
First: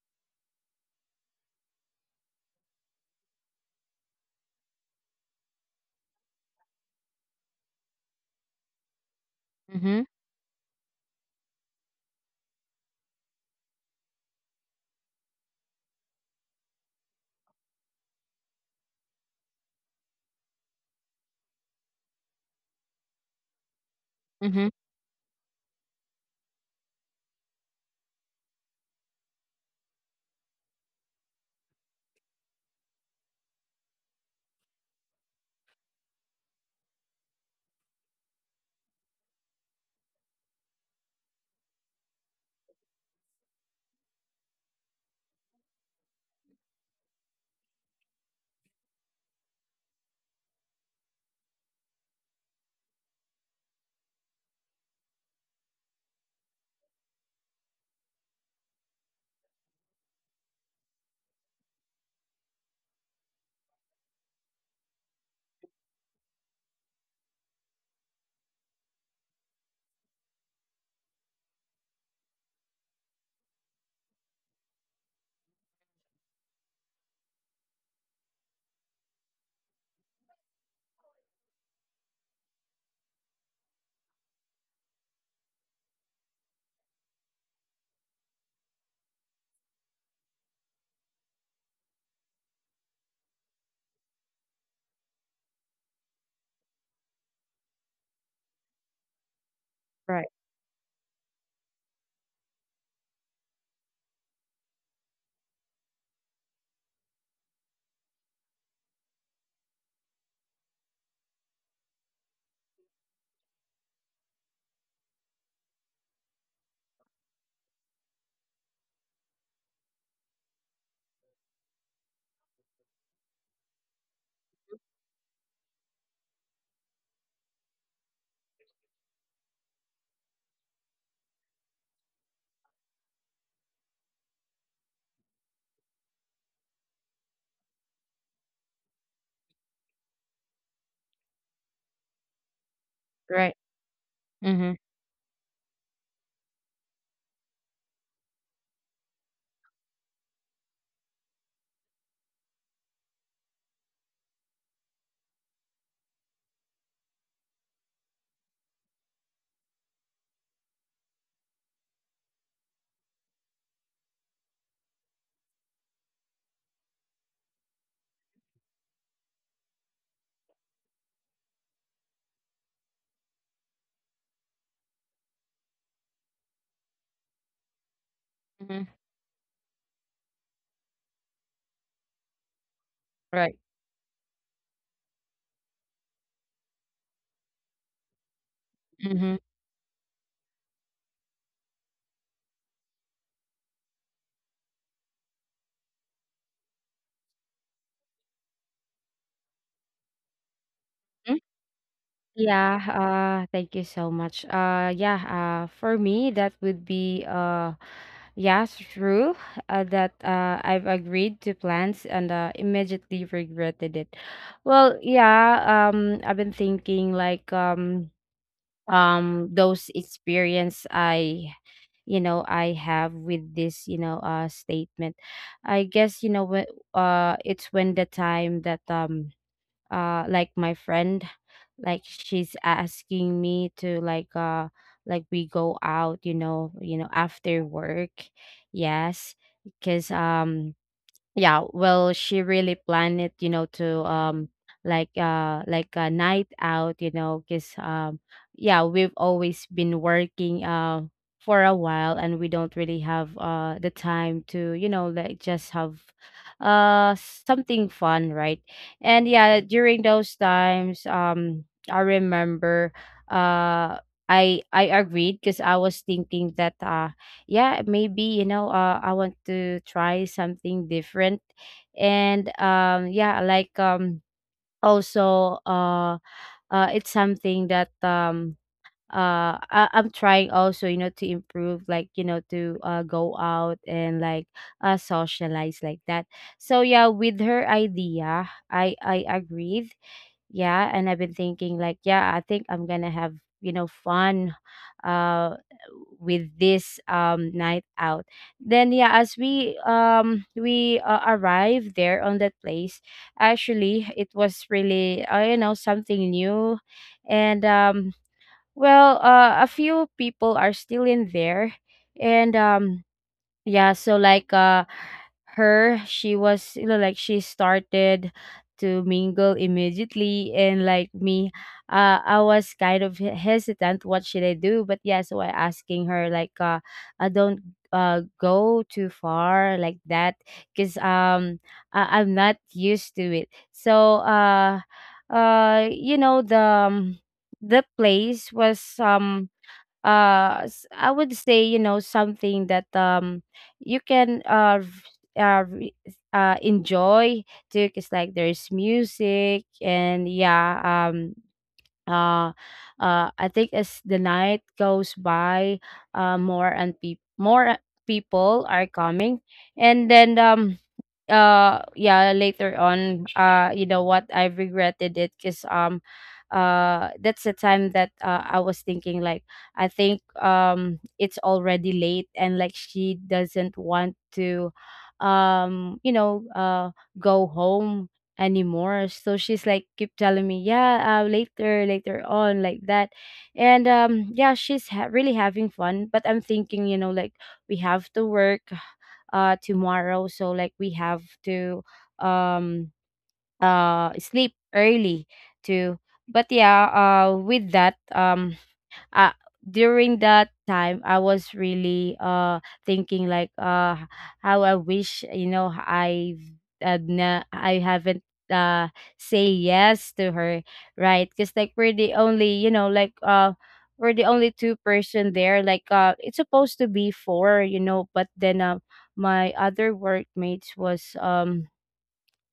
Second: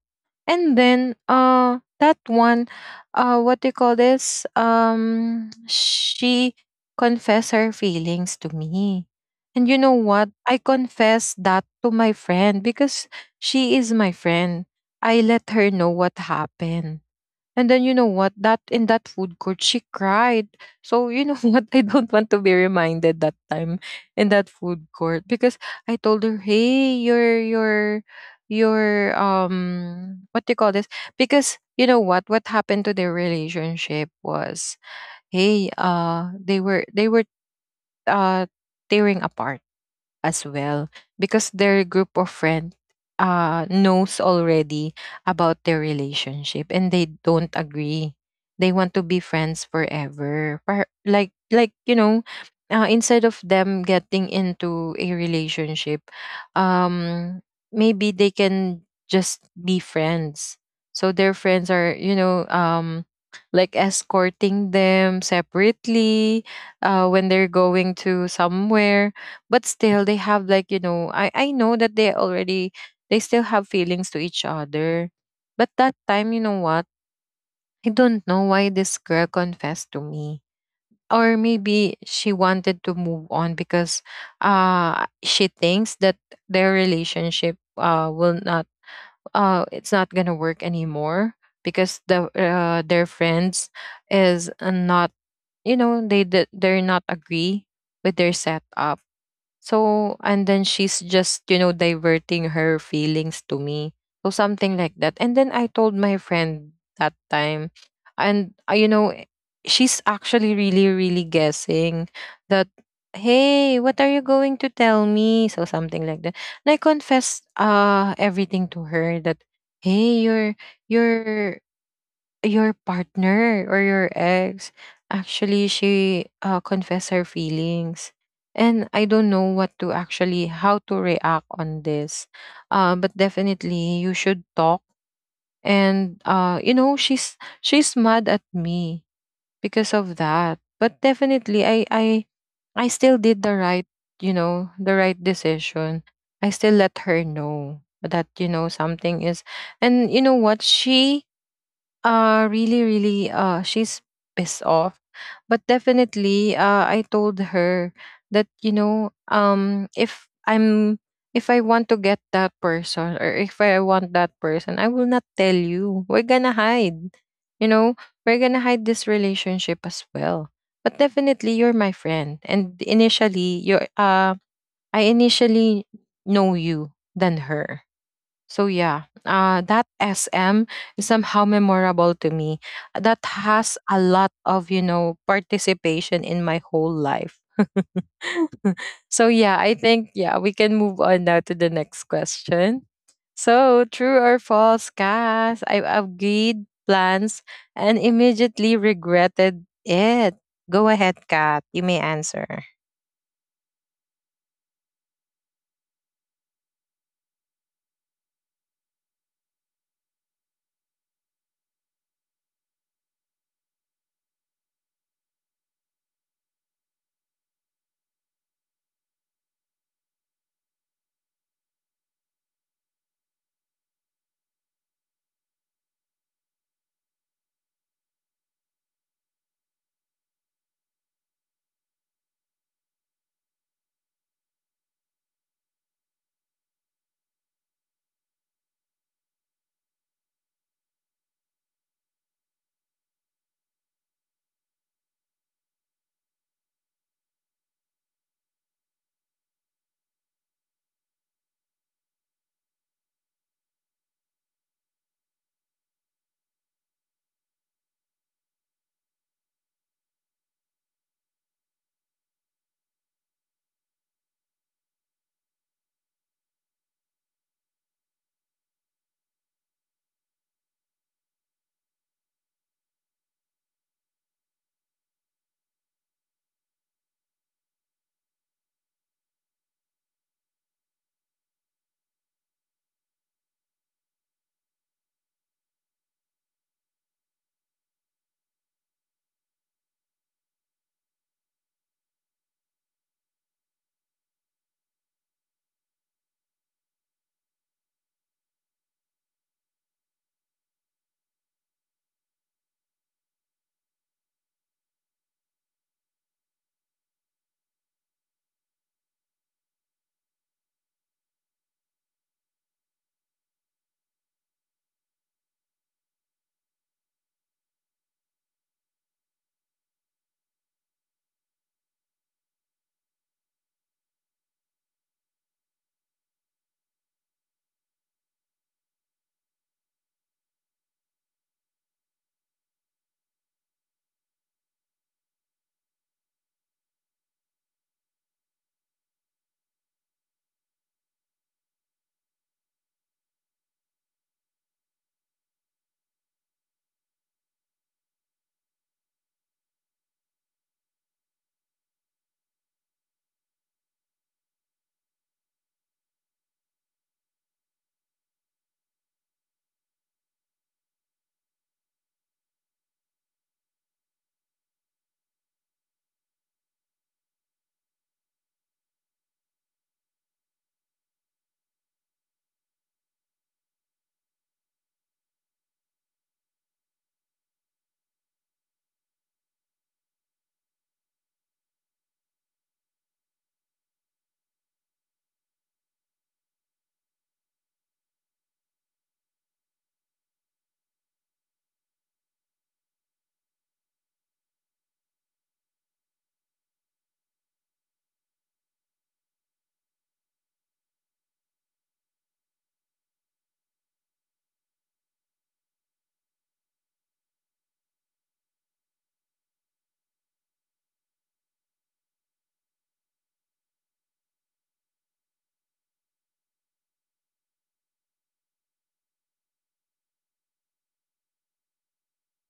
[SPEAKER 1] And then, that one, what do you call this, she confessed her feelings to me. And you know
[SPEAKER 2] mhm,
[SPEAKER 1] what, I confessed that to my friend, because she is my friend. I let her know what happened. And then, you know what? That in that food court, she cried. So you know what? I don't want to be reminded that time in that
[SPEAKER 2] mhm.
[SPEAKER 1] food court, because I told her, "Hey, your, what do you call this?" Because you know what? What happened to their relationship was, hey, they were uh tearing apart as well, because their group of friends, knows already about their relationship, and they don't agree. They want to be friends forever. Like, instead of them getting into a relationship, um, maybe they can just be friends. So their friends are, like escorting them separately, when they're going to somewhere. But still they have, like, I know that, they still have feelings to each other. But that time, you know what, I don't know why this girl confessed to me, or maybe she wanted to move on, because she thinks that their relationship, will not, it's not gonna work anymore, because their friends is, not, they're not agree with their setup. So,
[SPEAKER 2] Right,
[SPEAKER 1] and then she's just, diverting her feelings to me. So, something like that. And then I told my friend that time, and, she's actually really, really guessing that, hey, what are you going to tell me? So, something like that. And I confessed, everything to her that, hey, you're, your partner or your ex actually, she, confessed her feelings, and I don't know what to actually how to react on this. But definitely you should talk. And, she's mad at me because of that, but definitely I still did the
[SPEAKER 2] right.
[SPEAKER 1] right,
[SPEAKER 2] Mhm,
[SPEAKER 1] the right decision. I still let her know that, something is. And you know what, she really, really, she's pissed off. But definitely, I told her that, if I want to get that person, or if I want that person, I will not tell you. We're gonna hide. You know, we're gonna hide this relationship as well. But definitely, you're my friend. And initially, I initially know you than her. So
[SPEAKER 2] mhm,
[SPEAKER 1] yeah, that SM is somehow memorable to me. That
[SPEAKER 2] right.
[SPEAKER 1] has a lot of, participation in my whole life.
[SPEAKER 2] Mhm.
[SPEAKER 1] So yeah, I think, yeah, we can move on now to the next question. So, true or false, Cass? I agreed plans and immediately regretted it. Go ahead, Kat. You may answer.
[SPEAKER 2] Yeah, thank you so much. Yeah, for me, that would be, yeah, true, that I've agreed to plans and immediately regretted it. Well, yeah, I've been thinking like, those experience I, you know, I have with this, you know, statement. I guess, you know, it's when the time that like my friend, like she's asking me to like we go out, you know, you know, after work. Yes. Because yeah, well, she really planned it, you know, to like a night out, you know. Because yeah, we've always been working for a while, and we don't really have the time to, you know, like just have something fun, right? And yeah, during those times, I remember, uh I agreed because I was thinking that, yeah, maybe, you know, I want to try something different. And yeah, like also it's something that I'm trying also, you know, to improve, like, you know, to go out and like socialize like that. So yeah, with her idea, I agreed. Yeah, and I've been thinking like, yeah, I think I'm gonna have, you know, fun uh with this night out. Then yeah, as we arrived there on that place, actually it was really, you know, something new. And well, a few people are still in there. And yeah, so like her she was, you know, like she started to mingle immediately. And like me, I was kind of, hesitant what should I do. But yeah, so I asking her like, I don't go too far like that. Cuz I- I'm not used to it. So you know, the, the place was I would say, you know, something that you can uh, re- enjoy too, because like there's music. And yeah, um uh I think as the night goes by, more and, people are coming. And then yeah, later on, you know what, I regretted it because that's the time that, I was thinking like, I think it's already late and like she doesn't want to you know, go home anymore. So she's like keep telling me, yeah, later, later on, like that. And yeah, she's really having fun. But I'm thinking, you know, like we have to work tomorrow, so like we have to um sleep early too. But yeah, with that, uh, during that time I was really thinking like, how I wish, you know, I, I haven't uh say yes to her, right? Because like we're the only, you know, like we're the only two-person there. Like it's supposed to be four, you know. But then my other workmates was,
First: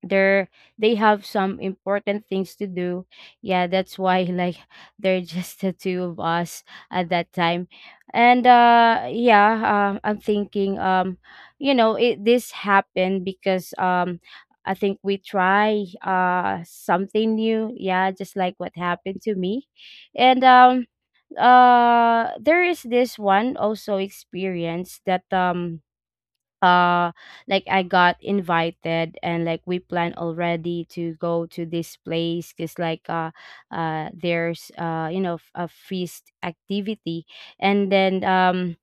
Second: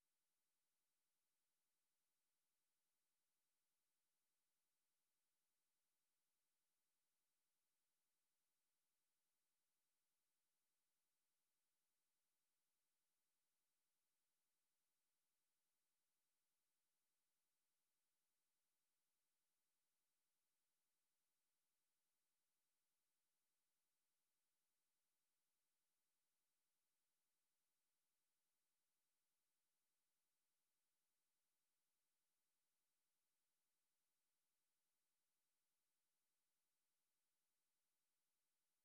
[SPEAKER 2] they're, they have some important things to do. Yeah, that's why like they're just the two of us at that time. And yeah, I'm thinking, you know, it this happened because I think we try something new. Yeah, just like what happened to me. And there is this one also experience that uh like I got invited and like we planned already to go to this place, because like there's you know, a feast activity. And then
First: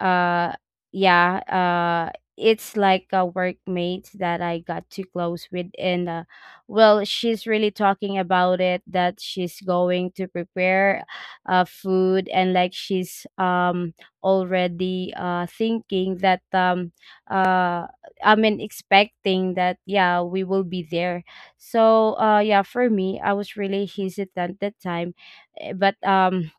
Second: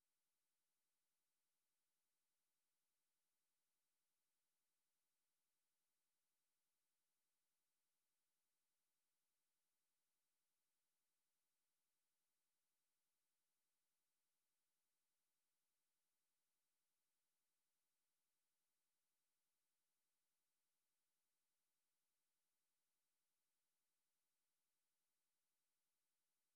[SPEAKER 2] uh yeah, it's like a workmate that I got too close with. And well, she's really talking about it, that she's going to prepare food. And like she's already thinking that, uh I mean, expecting that, yeah, we will be there. So yeah, for me, I was really hesitant that time. Eh, but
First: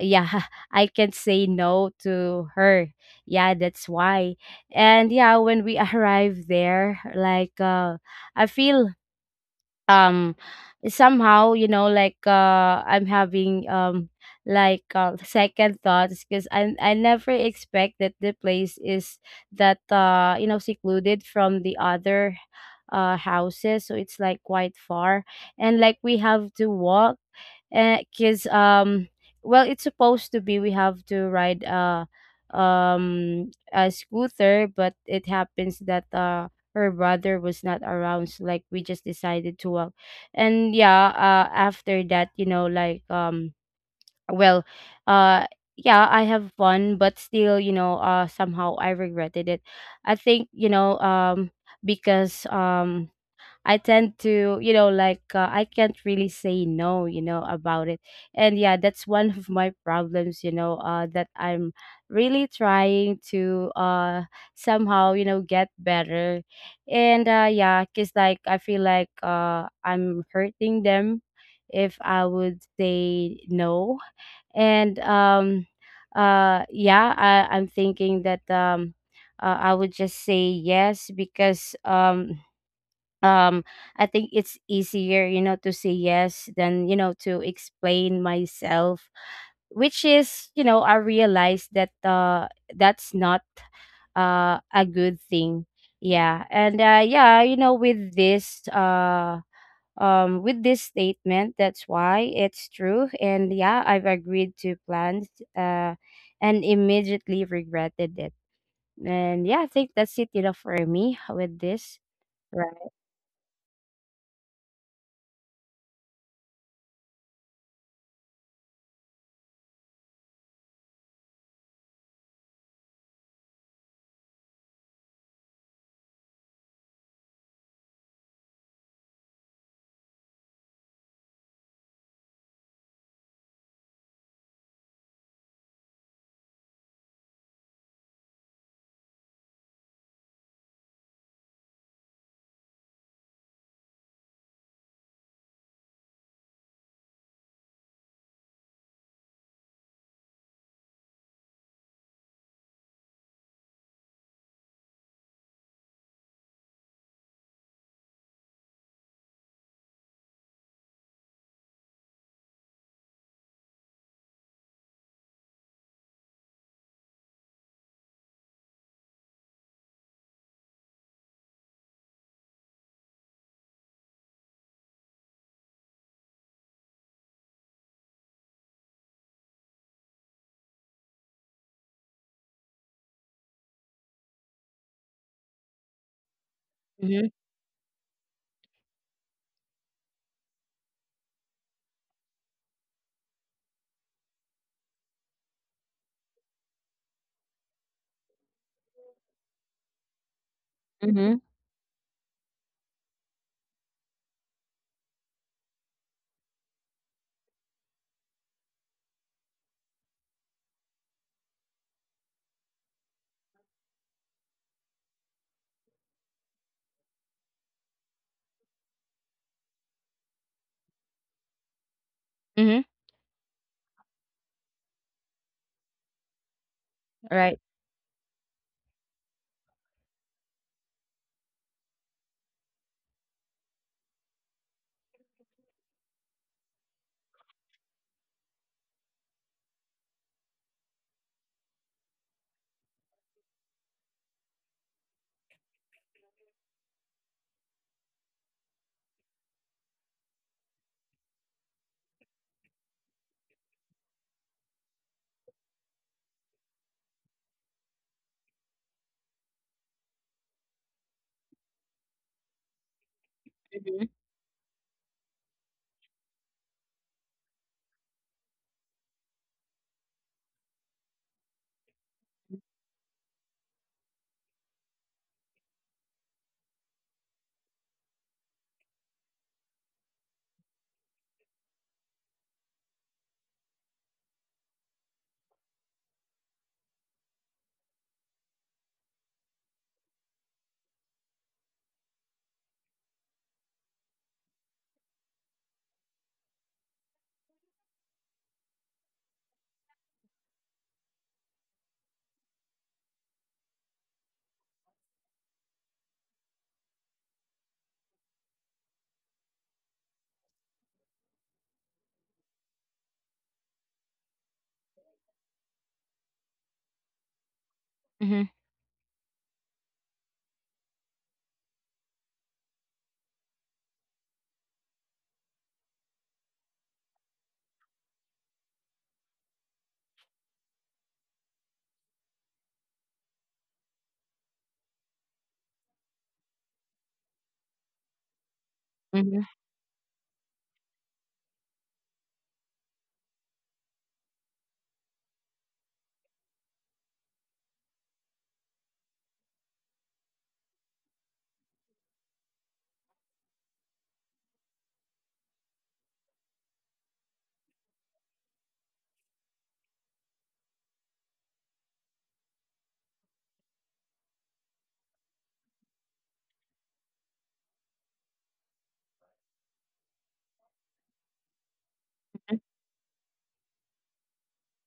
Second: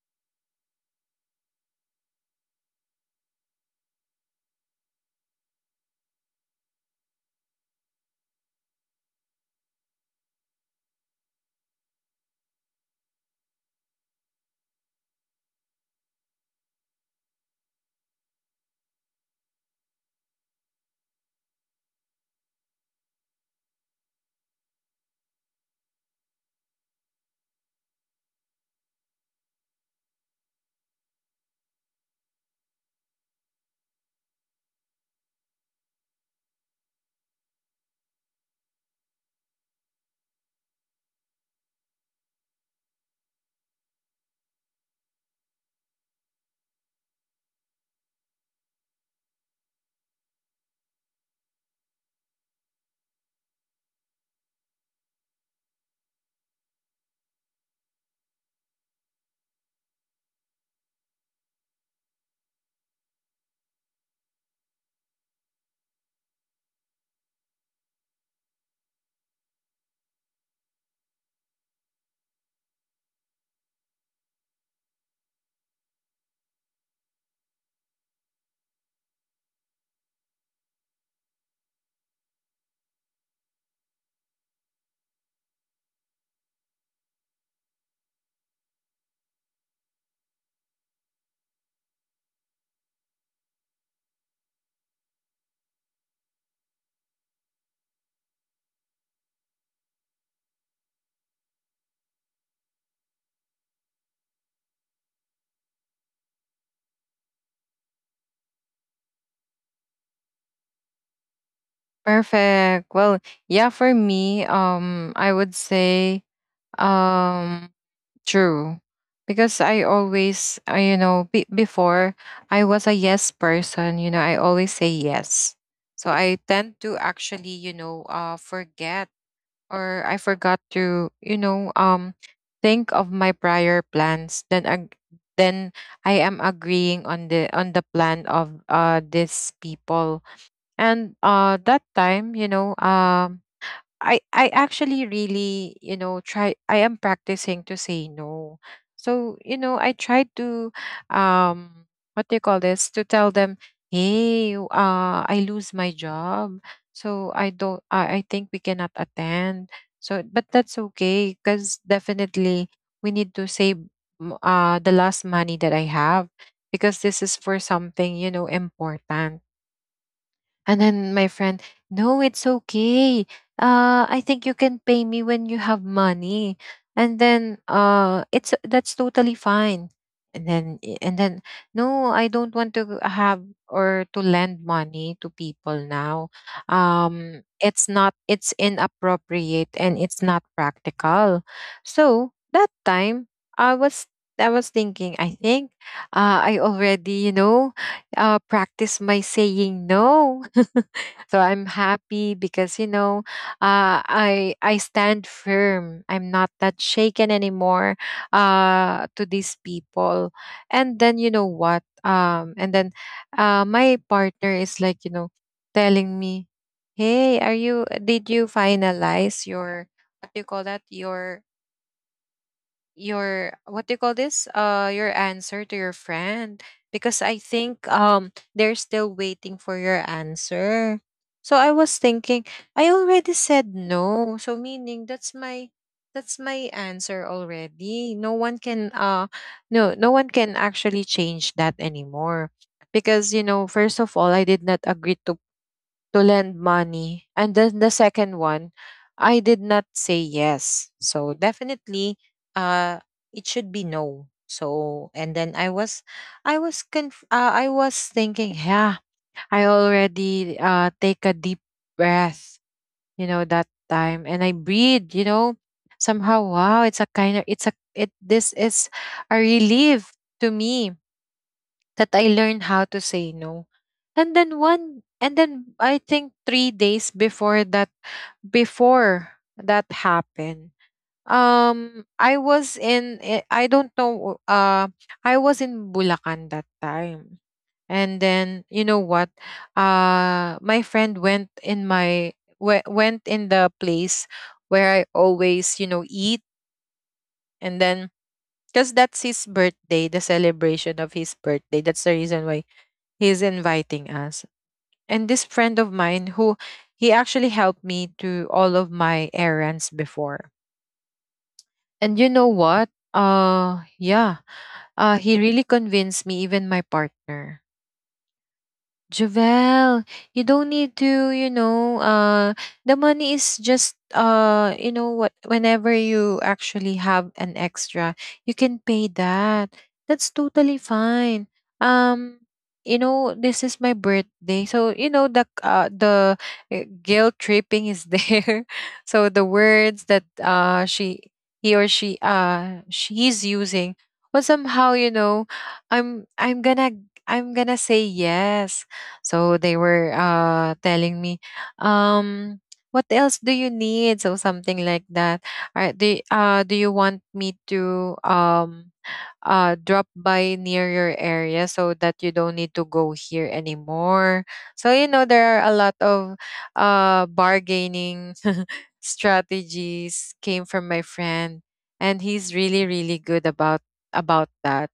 [SPEAKER 2] yeah, I can say no to her. Yeah, that's why. And yeah, when we arrive there, like I feel um somehow, you know, like I'm having like second thoughts, because I never expect that the place is that, you know, secluded from the other houses. So it's like quite far. And like we have to walk, because well, it's supposed to be we have to ride a scooter. But it happens that her brother was not around, so like we just decided to walk. And yeah, after that, you know, like well, uh yeah, I have fun. But still, you know, somehow I regretted it. I think, you know, because I tend to, you know, like I can't really say no, you know, about it. And yeah, that's one of my problems, you know, that I'm really trying to, somehow, you know, get better. And yeah, because like I feel like I'm hurting them if I would say no. And yeah, I'm thinking that, I would just say yes because. Um I think it's easier, you know, to say yes than, you know, to explain myself, which is, you know, I realized that, that's not a good thing. Yeah. And yeah, you know, with this, with this statement, that's why it's true, and yeah, I've agreed to plans uh and immediately regretted it. And yeah, I think that's it, you know, for me with this.
[SPEAKER 1] Perfect.
[SPEAKER 2] Right.
[SPEAKER 1] Well, yeah, for me, I would say, um true. Because I always, you know, be before, I was a yes person. You know, I always say yes. So I tend to actually, forget, or I forgot to, think of my prior plans. Then, I am agreeing on the plan of these people. And that time, I actually really, you know, try I am practicing to say no. So, I tried to, um what do you call this? To tell them, "Hey, I lose my job. So I don't, I think we cannot attend." So, but that's okay, cuz definitely we need to save, the last money that I have, because this is for something, important. And then my friend, "No, it's okay. I think you can pay me when you have money. And then, it's that's totally fine." And then, no, I don't want to have or to lend money to people now.
[SPEAKER 2] Mm-hmm.
[SPEAKER 1] It's not, it's inappropriate, and it's not practical. So that time, I was I was thinking, I think, I already, practice my saying no. So
[SPEAKER 2] Mm-hmm.
[SPEAKER 1] I'm happy, because, I stand firm, I'm not that shaken anymore, to these people. And then, my partner is like, telling me, "Hey, are you did you finalize your, what do you call that, your
[SPEAKER 2] Mhm.
[SPEAKER 1] your what do you call this your answer to your friend? Because I
[SPEAKER 2] Right.
[SPEAKER 1] think, they're still waiting for your answer." So I was thinking, I already said no, so meaning that's my, answer already. No, no one can actually change that anymore, because you know, first of all, I did not agree to lend money. And then the second one, I did not say yes. So definitely, uh it should be no. So, and then, I was thinking, yeah, I already, take a deep breath, that
[SPEAKER 2] Mhm.
[SPEAKER 1] time, and I breathe. Somehow, wow, it's a kind of it's a it this is a relief to me, that I learned how to say no. And then, I think 3 days before that happened, I don't know, I was in Bulacan that time. And then you know what, my friend, went in the place where I always, eat, and then because that's his birthday, the celebration of his birthday. That's the reason why he's inviting us. And this friend of mine, who he actually helped me to all of my errands before. And you know what? Yeah. He really convinced me, even my partner.
[SPEAKER 2] Mhm.
[SPEAKER 1] "Javel, you don't need to, the money is just, you know what, whenever you actually have an extra, you can pay that. That's totally fine. Um this is my birthday." So, you know, the guilt tripping is there. So the
[SPEAKER 2] Mhm.
[SPEAKER 1] words that, she, he or she, she's using, but somehow, I'm I'm gonna I'm gonna say yes. So they were, telling me, um, "What else do you need?" So something like that. All right, do you want me to, drop by near your area so that you don't need to go here anymore? So, there are a lot of, bargaining strategies came from my friend, and he's really, really good about that.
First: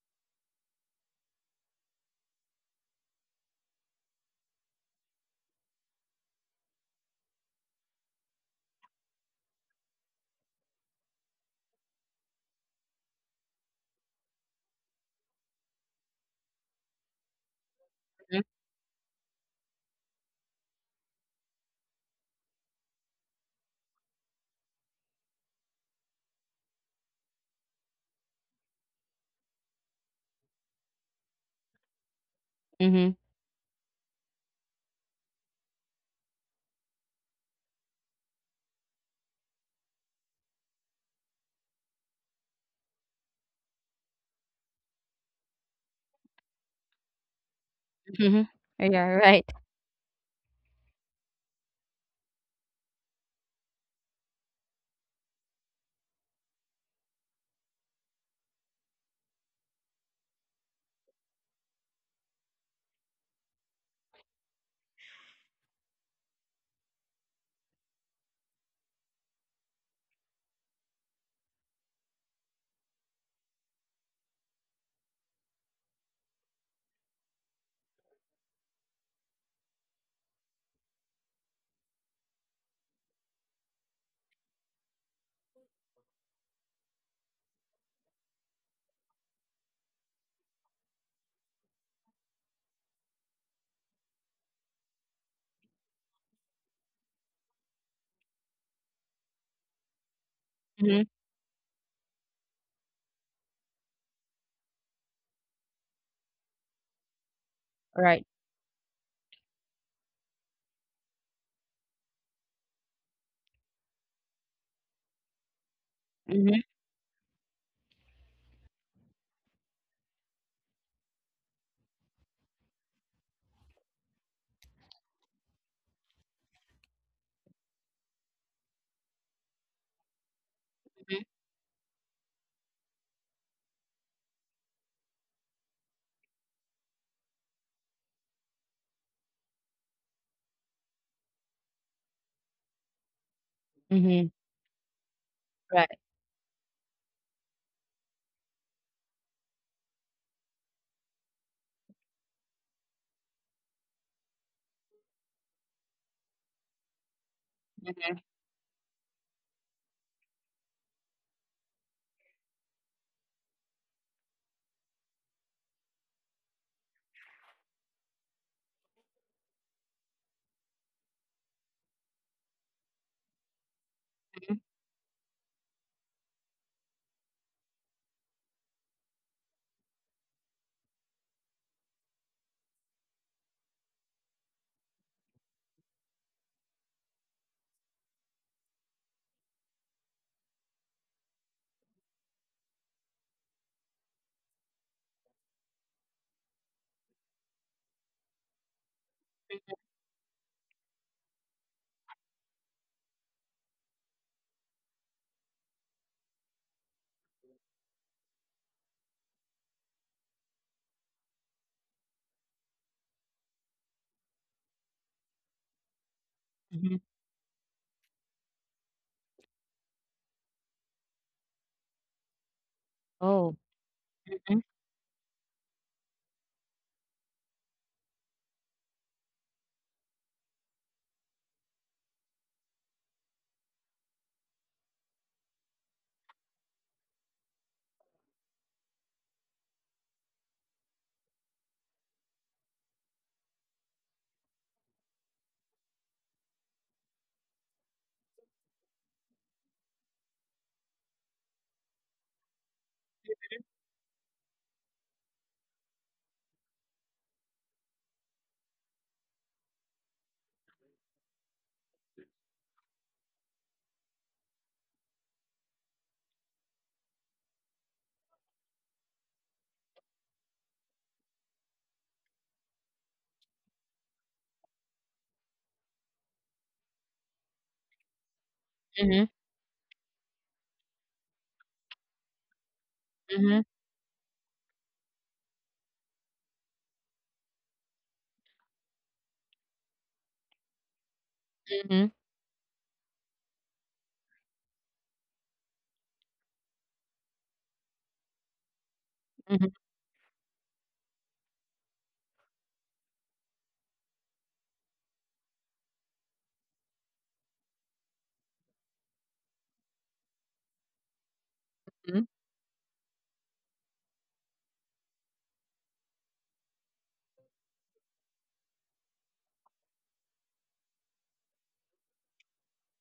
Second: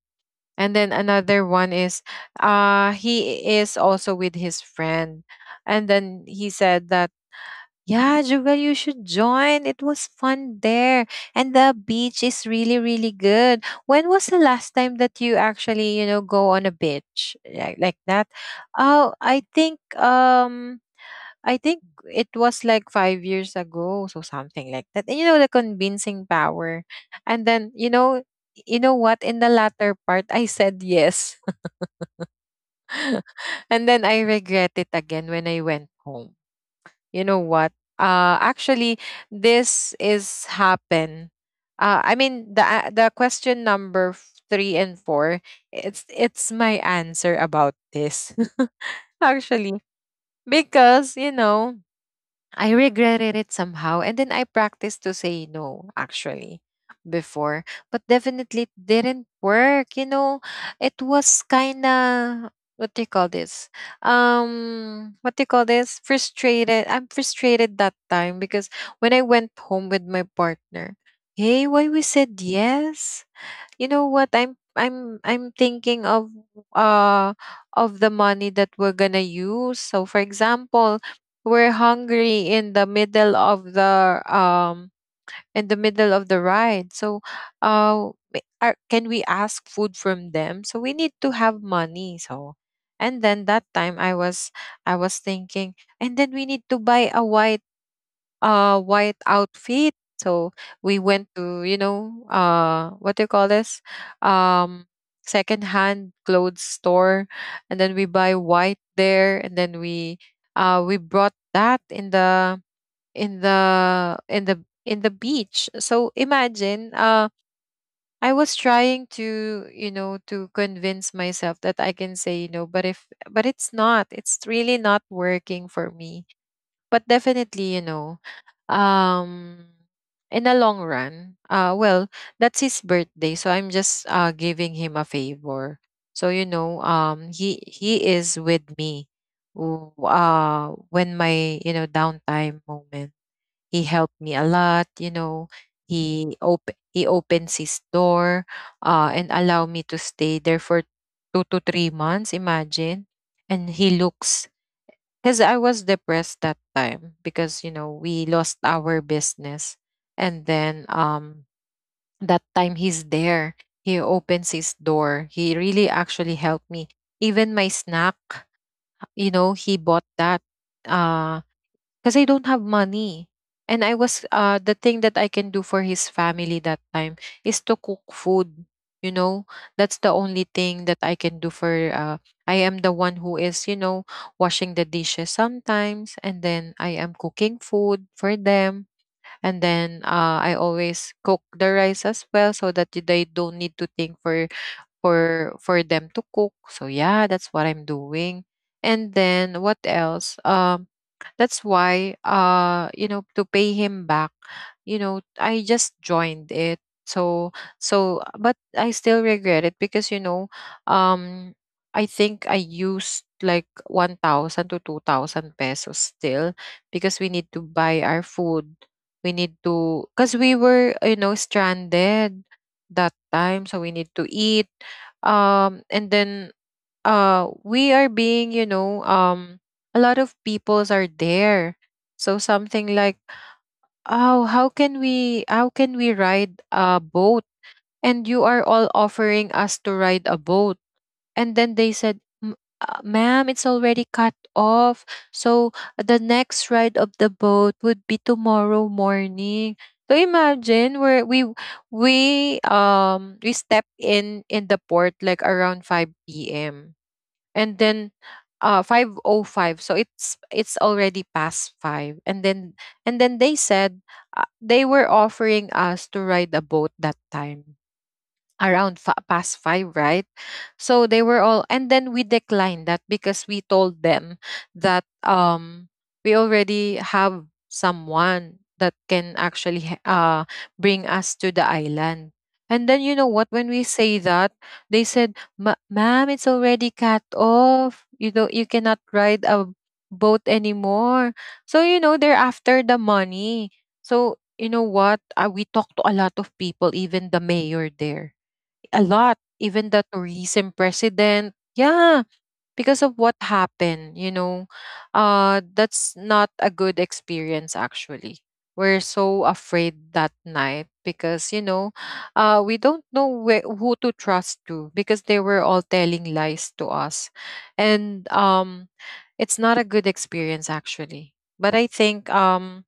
[SPEAKER 1] And then another one is, he is also with his friend. And then he said that, yeah, Jugal, you should join. It was fun there. And the beach is really, really good. When was the last time that you actually, go on a beach like that?
[SPEAKER 2] Mhm.
[SPEAKER 1] Oh, I think it was like 5 years ago, so something like that. And you know the convincing power. And then, you know what? In the latter part, I said yes.
[SPEAKER 2] Mhm.
[SPEAKER 1] And then I regret it again when I went home. You know what? Actually, this is happen. I mean, the question number three and four. It's my answer about this.
[SPEAKER 2] Mhm. Yeah. Right.
[SPEAKER 1] Actually, because I regretted it somehow, and then I practiced to say no actually before, but definitely it didn't work. You know, it was kind of, what do you call this? What do you call this? Frustrated. I'm frustrated that time because when I went home with my partner, hey, why we said yes? You know what? I'm thinking of uh of the money that we're gonna use. So for example, we're hungry in the middle of the in the middle of the ride. So are, can we ask food from them? So we need to have money. So and then that time I was thinking and then we need to buy a white outfit. So
[SPEAKER 2] Mhm.
[SPEAKER 1] we went to, you know, what do you call this? Um Secondhand clothes store and then we
[SPEAKER 2] Right.
[SPEAKER 1] buy white there and then we brought that in the in the in the in the beach. So
[SPEAKER 2] Mhm.
[SPEAKER 1] imagine I was trying to, you know, to convince myself that I can say you know, but if but it's not. It's really not working for me, but definitely, you know, um in the long
[SPEAKER 2] Mhm.
[SPEAKER 1] run, well, that's his birthday, so I'm just giving him a favor. So, you know, he is with me, when my, you know, downtime moment. He helped
[SPEAKER 2] Mhm.
[SPEAKER 1] me a lot, you know.
[SPEAKER 2] Right.
[SPEAKER 1] He opens his door and allow me to stay there for 2 to 3 months, imagine. And he looks, because I was depressed that time because, you know,
[SPEAKER 2] Mhm.
[SPEAKER 1] we lost our business. And then that time he's there. He opens his door. He really actually helped me. Even my snack, you know, he bought that. Uh because I don't have money. And I was
[SPEAKER 2] Mhm.
[SPEAKER 1] the thing that I can do for his family that time is to cook food. You know, that's the only thing that I can do for I am the one who is, you know, washing the dishes sometimes and then I am cooking food for them and then I always cook the rice as well so that they don't need to think for them to cook. So yeah, that's what I'm doing. And then what else? That's why, you know, to pay him back, you know, I just joined it. So, so, but I still regret it because, you know, um, I think I used like 1,000 to 2,000 pesos still
[SPEAKER 2] Mhm.
[SPEAKER 1] because we need to buy our food. We need to, because we were, you know, stranded that
[SPEAKER 2] Oh.
[SPEAKER 1] time. So we need to
[SPEAKER 2] Mhm.
[SPEAKER 1] eat. And then we are being you know a lot of peoples are there, so something like, oh how can we ride a boat, and you are all offering us to ride a boat. And then they said, ma'am, it's already cut off, so the next ride of the boat would be tomorrow morning." So imagine where we step in the port like around 5 p.m. And then 505, so it's already past 5. And then and then they said they were offering us to ride a boat that time around past five, right? So they were all, and then we declined that because we told them that we already have someone that
[SPEAKER 2] Mhm.
[SPEAKER 1] can actually bring us to the island. And then you know what?
[SPEAKER 2] Mhm.
[SPEAKER 1] When we say that, they said, Ma'am, it's already cut off. You cannot ride a boat anymore." So
[SPEAKER 2] Mhm.
[SPEAKER 1] you know they're after the money. So you know what? We talked to a lot of people, even the mayor there a lot,
[SPEAKER 2] Mhm.
[SPEAKER 1] even the tourism president. Yeah, because of what happened, you know, that's not a good experience actually. We're so afraid that night because, you know,
[SPEAKER 2] Mhm.
[SPEAKER 1] we don't know where, who to trust to, because they were all telling lies to us. And it's not a good experience actually. But I think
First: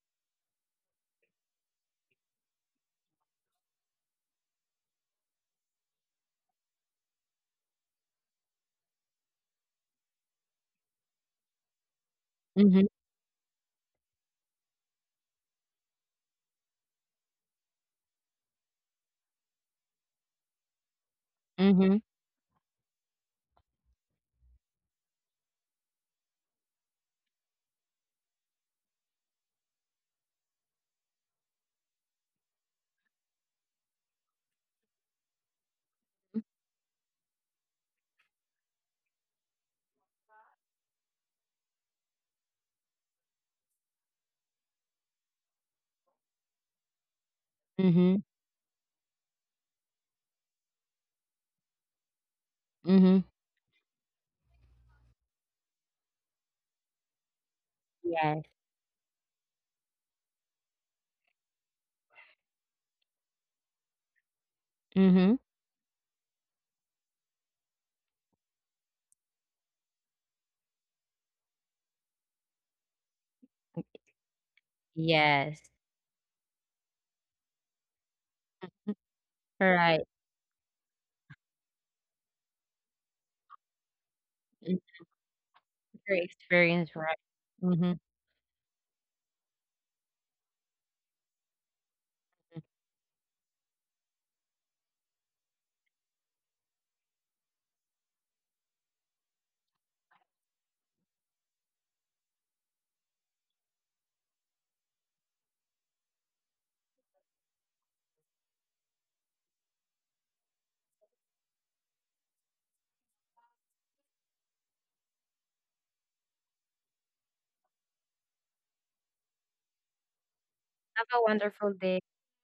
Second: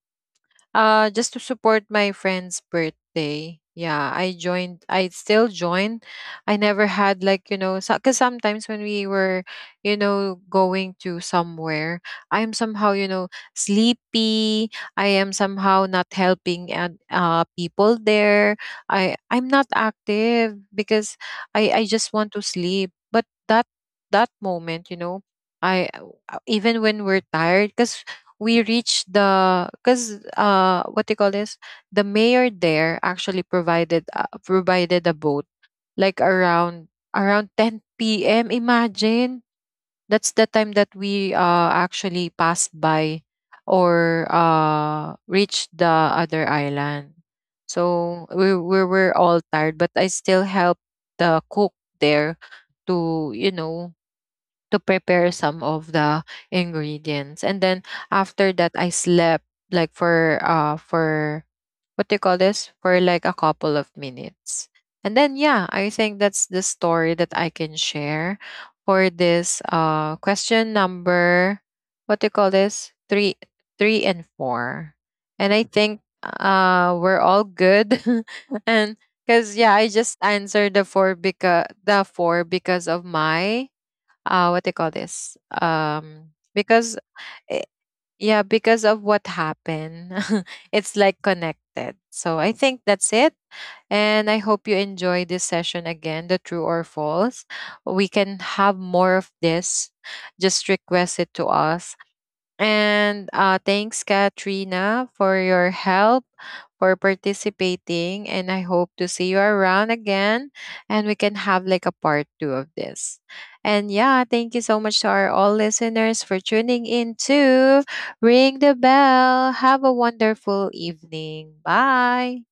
[SPEAKER 1] just to support my friend's birthday. Yeah, I joined. I still join. I never had like you know, because sometimes when we were, you know, going to somewhere, I am somehow you know sleepy. I am somehow not helping and people there. I'm not active because I
[SPEAKER 2] Mhm.
[SPEAKER 1] just want to sleep. But that moment, you know, I even when we're tired, because we reached the because what they call this, the mayor there actually provided provided a boat like around 10 p.m., imagine. That's the time that we actually passed by or reached the other island. So
[SPEAKER 2] Mhm.
[SPEAKER 1] we were all tired but I still helped the cook there to
[SPEAKER 2] Mhm.
[SPEAKER 1] you know to prepare some of the ingredients. And then after
[SPEAKER 2] Yes.
[SPEAKER 1] that, I slept like for what do you call this? For like a couple of minutes. And then
[SPEAKER 2] Mhm.
[SPEAKER 1] yeah, I think that's the story that I can share for this question number what do you call this? Three and four. And I
[SPEAKER 2] Yes.
[SPEAKER 1] think we're all good and because yeah, I
[SPEAKER 2] Right.
[SPEAKER 1] just answered the four because of my what they
[SPEAKER 2] Mhm.
[SPEAKER 1] call this
[SPEAKER 2] Your experience.
[SPEAKER 1] because
[SPEAKER 2] Right.
[SPEAKER 1] eh,
[SPEAKER 2] Mhm.
[SPEAKER 1] yeah because of what happened it's like connected, so I think that's it. And I hope you enjoy this session again, the true or false. We can have more of this. Just request it to us. And thanks, Katrina, for your help, for participating. And I hope to see you around again, and we can have like a part two of this. And yeah, thank you so much to our all listeners for tuning in to Ring the Bell. Have a wonderful
[SPEAKER 2] Have a
[SPEAKER 1] evening.
[SPEAKER 2] wonderful day.
[SPEAKER 1] Bye.